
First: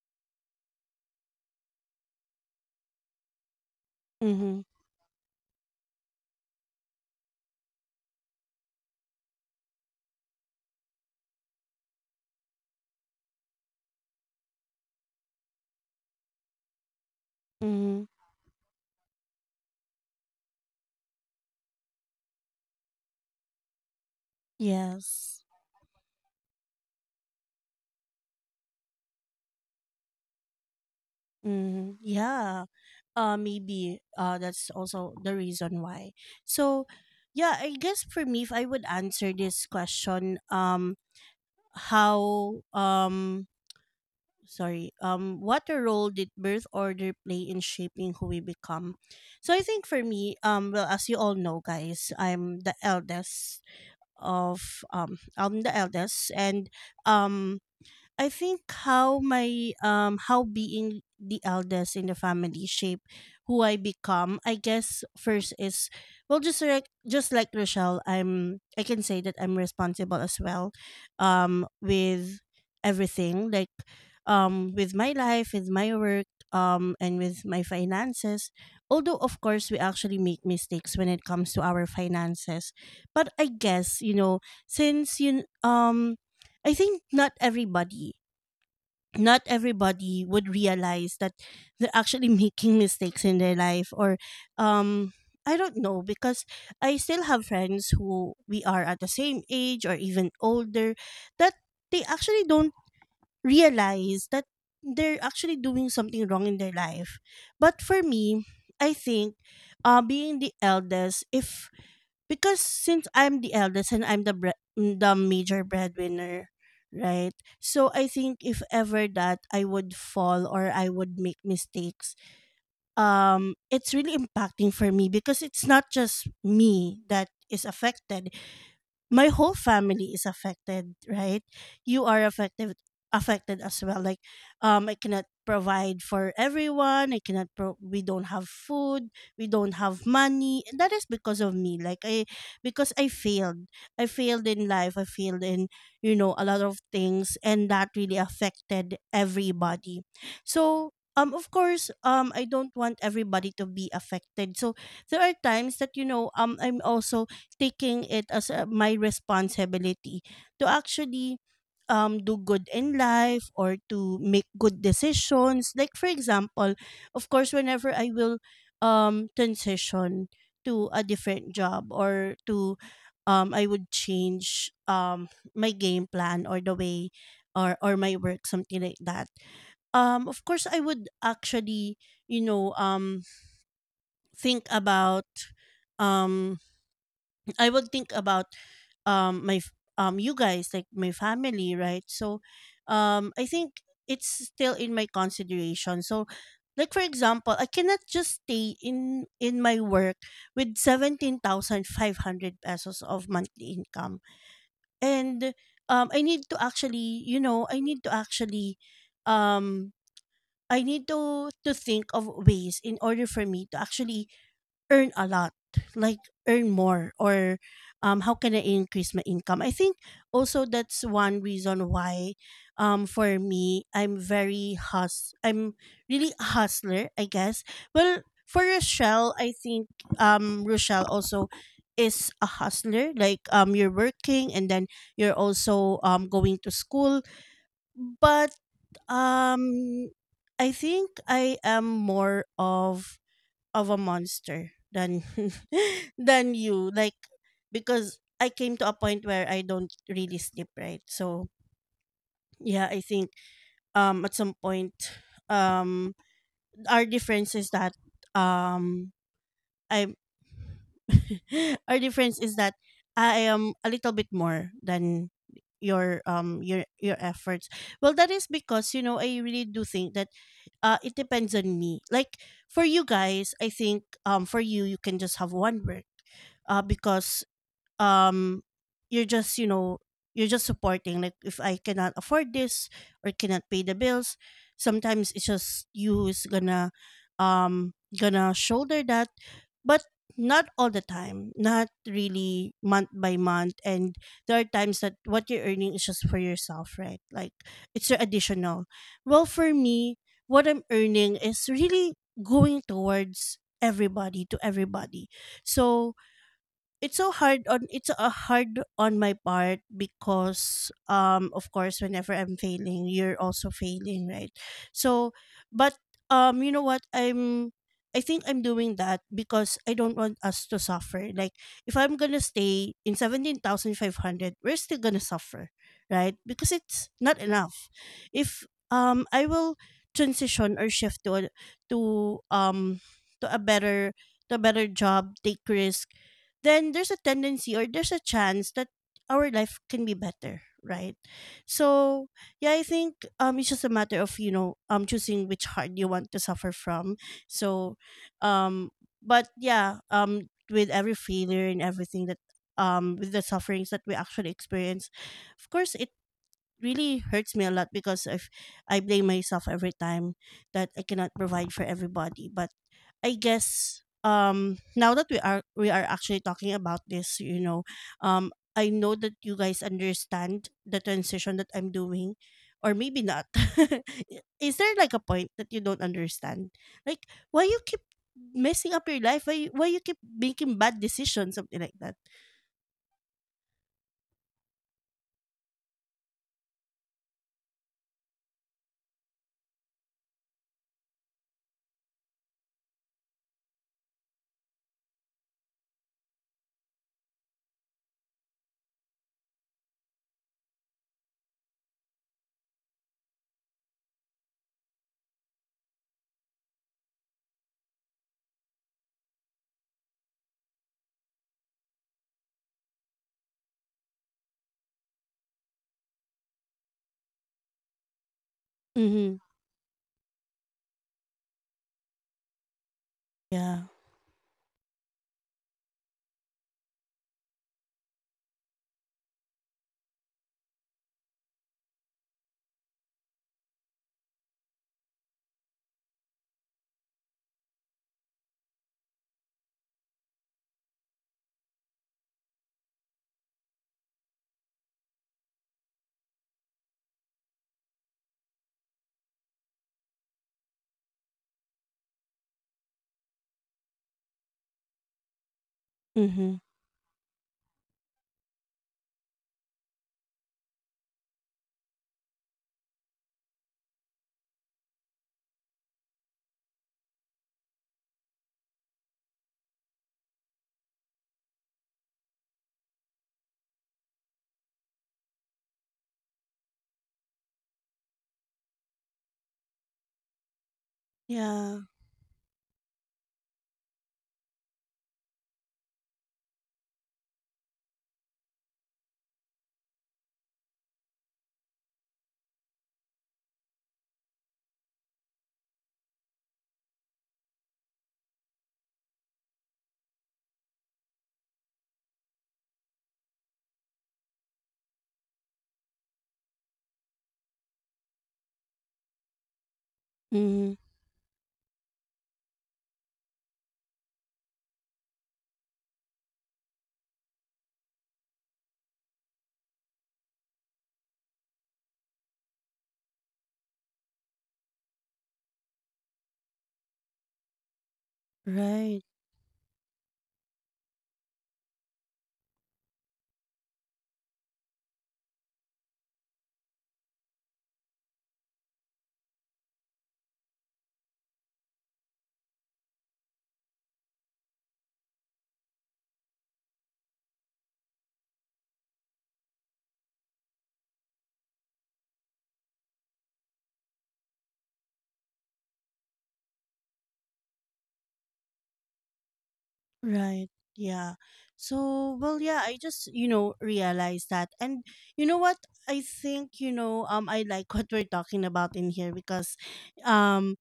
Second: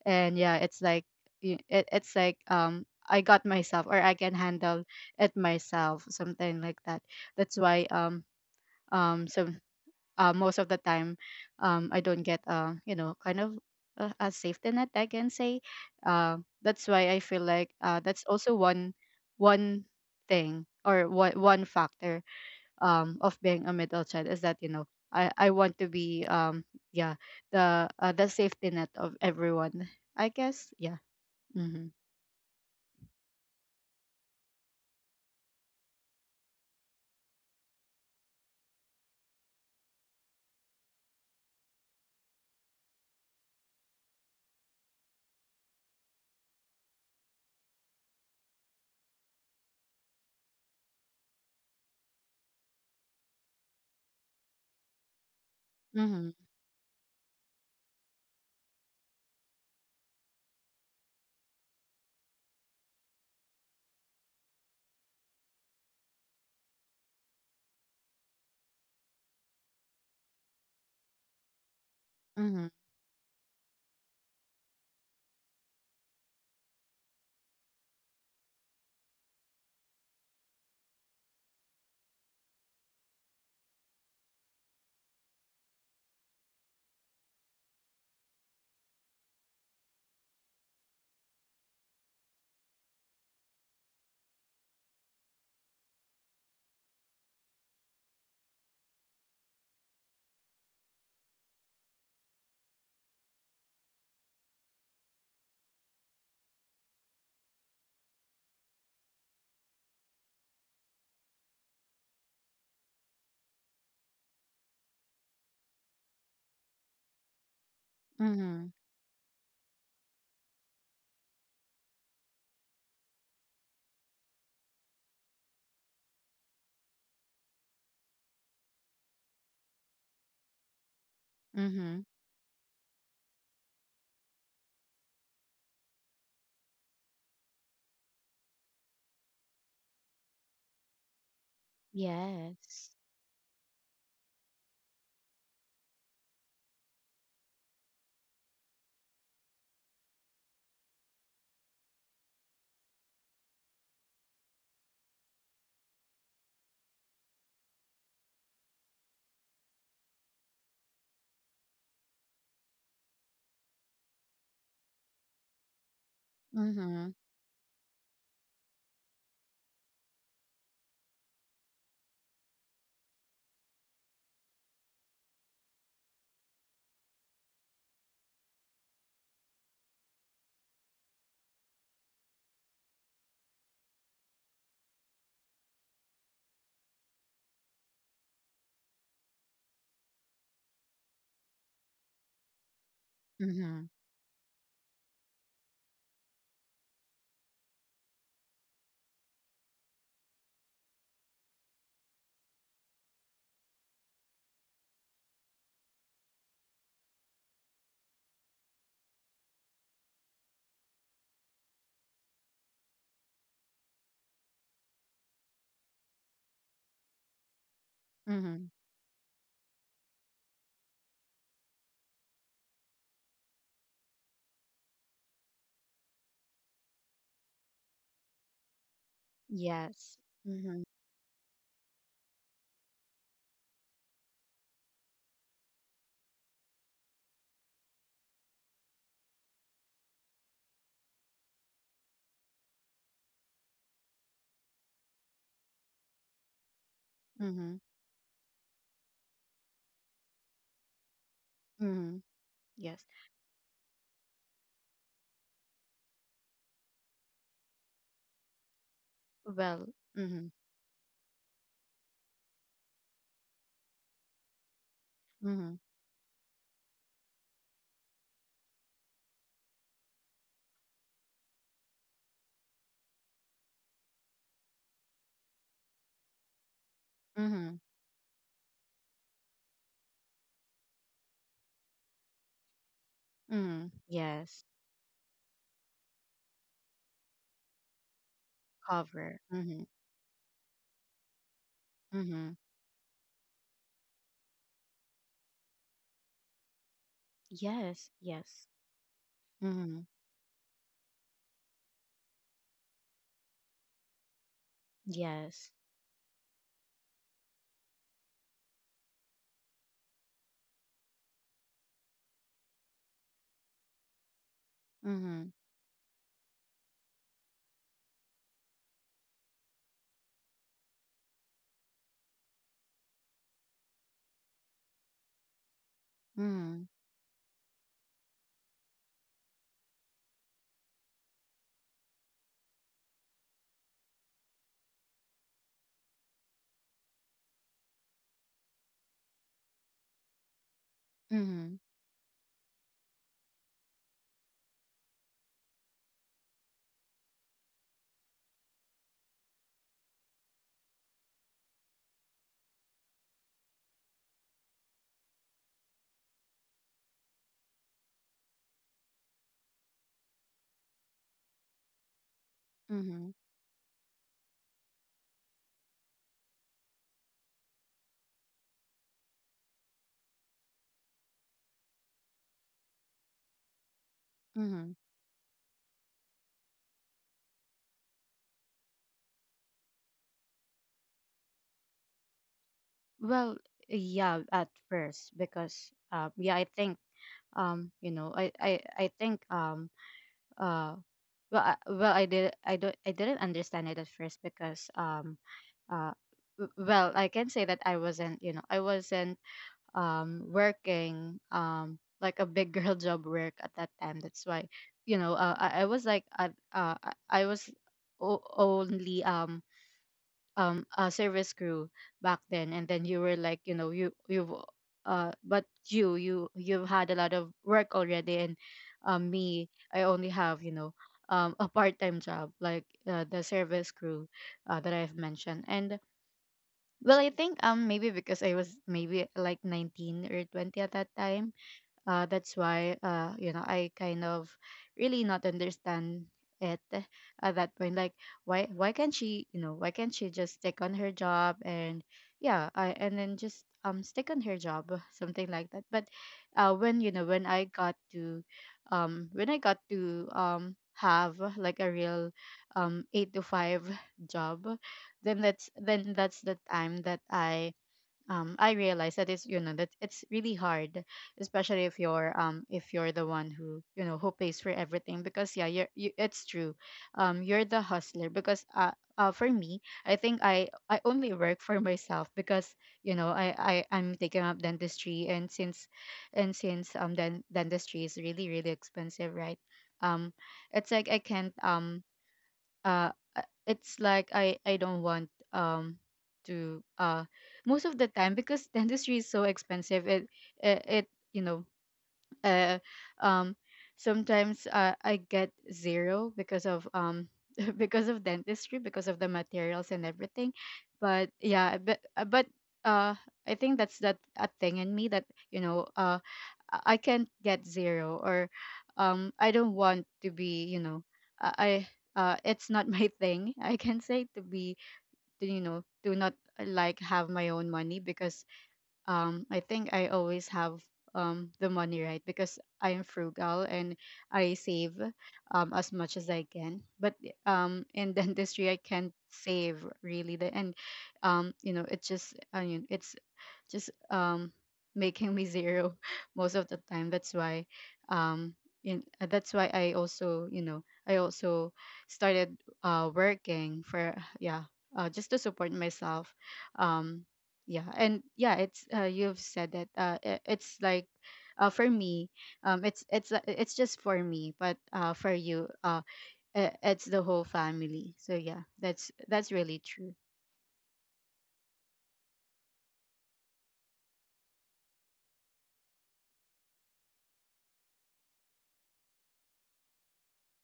S2: And yeah, it's like it's like I got myself, or I can
S1: Mhm.
S2: handle it myself, something like that. That's why some most of the time, I don't get, you know, kind of a safety net, I can say. That's why I feel like,
S1: Mhm.
S2: that's also one thing, or one factor, of being a middle child, is that, you know, I,
S1: Yes.
S2: I want to be, yeah, the, the safety net of everyone, I guess. Yeah. Mhm.
S1: Mm, yeah. Maybe that's also the reason why. So, yeah, I guess for me, if I would answer this question, how, sorry, what a role did birth order play in shaping who we become? So I think for me, well, as you all know, guys, I'm the eldest of, I'm the
S2: Mhm.
S1: eldest, and um, I think how my how being the eldest in the family shape who I become. I guess first is, well, just like Rochelle, I can say that I'm responsible as well with
S2: Mhm.
S1: everything, like, with my life, with my work, and with my finances. Although of course we actually make mistakes when it comes to our finances. But I guess, you know, since you I think not everybody would realize that they're actually *laughs* making mistakes in their life, or um I don't know, because I still have friends who we are at the same age or even older that they actually don't realize that they're actually doing something wrong in their life. But for me, I think being the eldest, if because since I'm the eldest and I'm the bre- mm, the major breadwinner, right? So I think if
S2: Mhm.
S1: ever that I would fall or I would make mistakes, it's really impacting for me because it's not just me that is affected, my whole family is affected, right?
S2: Mhm.
S1: You are affected as well. Like, I cannot provide for everyone. I cannot pro- We don't have food, we don't have money. And that is because of me. Like, I
S2: Yes.
S1: because I failed. I failed in life. I failed in, you know, a lot of things, and that really affected everybody. So of course I don't want everybody to be affected. So there are times that I'm also taking it as my responsibility to actually do good in life or to make good decisions. Like, for example,
S2: Mhm.
S1: of course, whenever I will transition to a different job, or to I would change my game plan or the way or my work, something like that. Of course, I would actually, you know, um, think about um, I would think about you guys, like my family, right? So I think
S2: Mhm.
S1: it's still in my consideration. So, like, for example, I cannot just stay in my work with 17,500 pesos of monthly income, and I need to actually, um I need to think of ways in order for me to actually earn a lot, like, earn more, or how can I
S2: Mhm.
S1: increase my income. I think also that's one reason why for me, I'm really a hustler, I guess. Well, for Rochelle, I think
S2: Yes. Mhm.
S1: Rochelle also is a hustler, like, you're working, and then you're also going to school, but um I think I am more of a monster than *laughs* than you, like,
S2: Mhm.
S1: because I came to a point where I don't really sleep, right? So
S2: Mm-hmm.
S1: yeah,
S2: Yes.
S1: I think at some point, um our difference is that, um
S2: Well,
S1: I
S2: mm-hmm.
S1: *laughs* our difference is that I am a little bit more than
S2: Mm-hmm.
S1: your your efforts. Well, that is because, you know, I really do think that it depends on me. Like, for you guys, I think for you, you can just have one work, because
S2: Mm-hmm.
S1: um you're just, you know, you're just supporting, like, if I cannot afford this or cannot
S2: Mm-hmm.
S1: pay the bills,
S2: Yes.
S1: sometimes it's just you who's gonna um shoulder that,
S2: Cover. Mm-hmm.
S1: but not all the time, not
S2: Mm-hmm.
S1: really month by month, and there are times that what you're earning is just for yourself, right? Like, it's
S2: Yes.
S1: your
S2: Yes.
S1: additional. Well, for
S2: Mm-hmm.
S1: me, what I'm earning is really going towards everybody, to everybody.
S2: Yes.
S1: So it's a hard on my part, because of course, whenever I'm failing, you're also failing, right? So
S2: Mm-hmm.
S1: but you know what, I think I'm doing that because I don't want us to suffer. Like, if I'm gonna stay in 17,500, we're still gonna suffer, right? Because
S2: Mm-hmm.
S1: it's not enough. If I will transition or shift to to um to a better to a better job, take risk, then there's a tendency or there's a chance that our life can be better, right?
S2: Mm-hmm.
S1: So yeah, I think it's just a matter of, you know, choosing which heart you want to suffer from. So um but yeah, with every failure and everything, that with the sufferings that we actually experience, of course it really hurts me a lot, because if I blame myself every time that I cannot provide for everybody. But
S2: Mm-hmm.
S1: I guess now that we are actually talking about this, you know, I know that you guys understand the transition that I'm doing, or maybe not. *laughs* Is
S2: Mm-hmm.
S1: there like a point that you don't understand? Like, why you keep messing up your life? Why you keep making bad decisions, something like that?
S2: Well, yeah, at first, because yeah, I think, you know, I think uh well, well, I did. I don't. I didn't understand it at first because, uh, well, I can say that I wasn't. You know, I wasn't working like a big girl *laughs* job work at that time. That's why, you know, I was like at, I was only a service crew back then, and then you were like, you know, you you've but you've had a lot of work already, and
S1: Mm-hmm.
S2: me, I only have, you know, a part-time job, like the
S1: Yeah.
S2: service crew, that I've mentioned. And well, I think maybe, because I was maybe like 19 or 20 at that time. That's why, you know, I kind of really not understand it at that point. Like, why can't she, you know, why can't she just stick on her job? And yeah, and then just stick on her job. *laughs* Something like that. But when, you know, when I got to have like a real 8 to 5 *laughs* job, then that's
S1: Mm-hmm.
S2: the time that I realize that it's, you know, that it's really hard, especially if you're, if you're the one who, you know, who pays for everything, because yeah, you, it's true, you're the hustler, because for me, I think I only work for myself, because, you know, I I'm taking up dentistry. And dentistry is really, really expensive, right? um it's like I can't
S1: Yeah.
S2: uh uh, it's like I don't want to, most of the time, because *laughs* dentistry is so expensive. It, you know, uh, um, sometimes, I get zero because of *laughs* because of dentistry, because of the materials and everything. But yeah, but uh I think that's that a thing in me, that, you know, I can't get zero, or I don't want to
S1: Mm-hmm.
S2: be, you know, I it's not *laughs* my thing, I can say, to be to, you know, to not, like, have my own money, because I think I always have the money, right? Because I am frugal, and I save as much as I can. But in dentistry *laughs* I
S1: Right.
S2: can't save, really, the. And you know, it just I mean, it's just making me zero *laughs* most of the time. That's why um that's why I also, started working for *sighs* yeah, just to support myself. um yeah. And yeah, it's, you've said that, it's like, for me, it's just for me, but for you, it's the whole family. So yeah, that's really true.
S1: Right. Yeah. So, well, yeah, I just, you know, realized that. And you know what? I think, you know, I like what we're talking about in here, because um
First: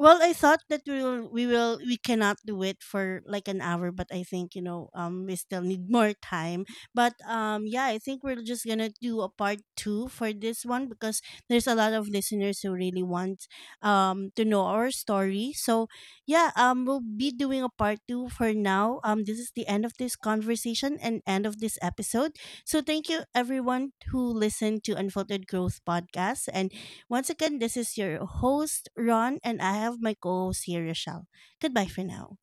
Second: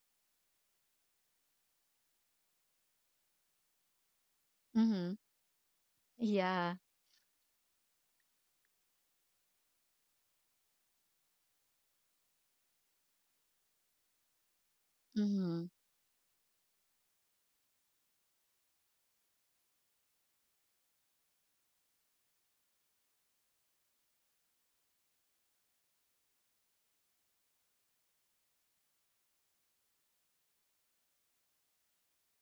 S1: well, I thought that we cannot do it for like an hour, but I think, you know,
S2: Mm-hmm.
S1: we still need more time.
S2: Yeah.
S1: But yeah, I think we're just gonna do a part two for this one because there's a lot of listeners who really want to know our story.
S2: Mm-hmm.
S1: So yeah, we'll be doing a part two for now. This is the end of this conversation and end of this episode. So thank you everyone who listened to Unfiltered Growth podcast, and once again, this is your host, Ron, and I have my co host here, Rochelle. Goodbye for now.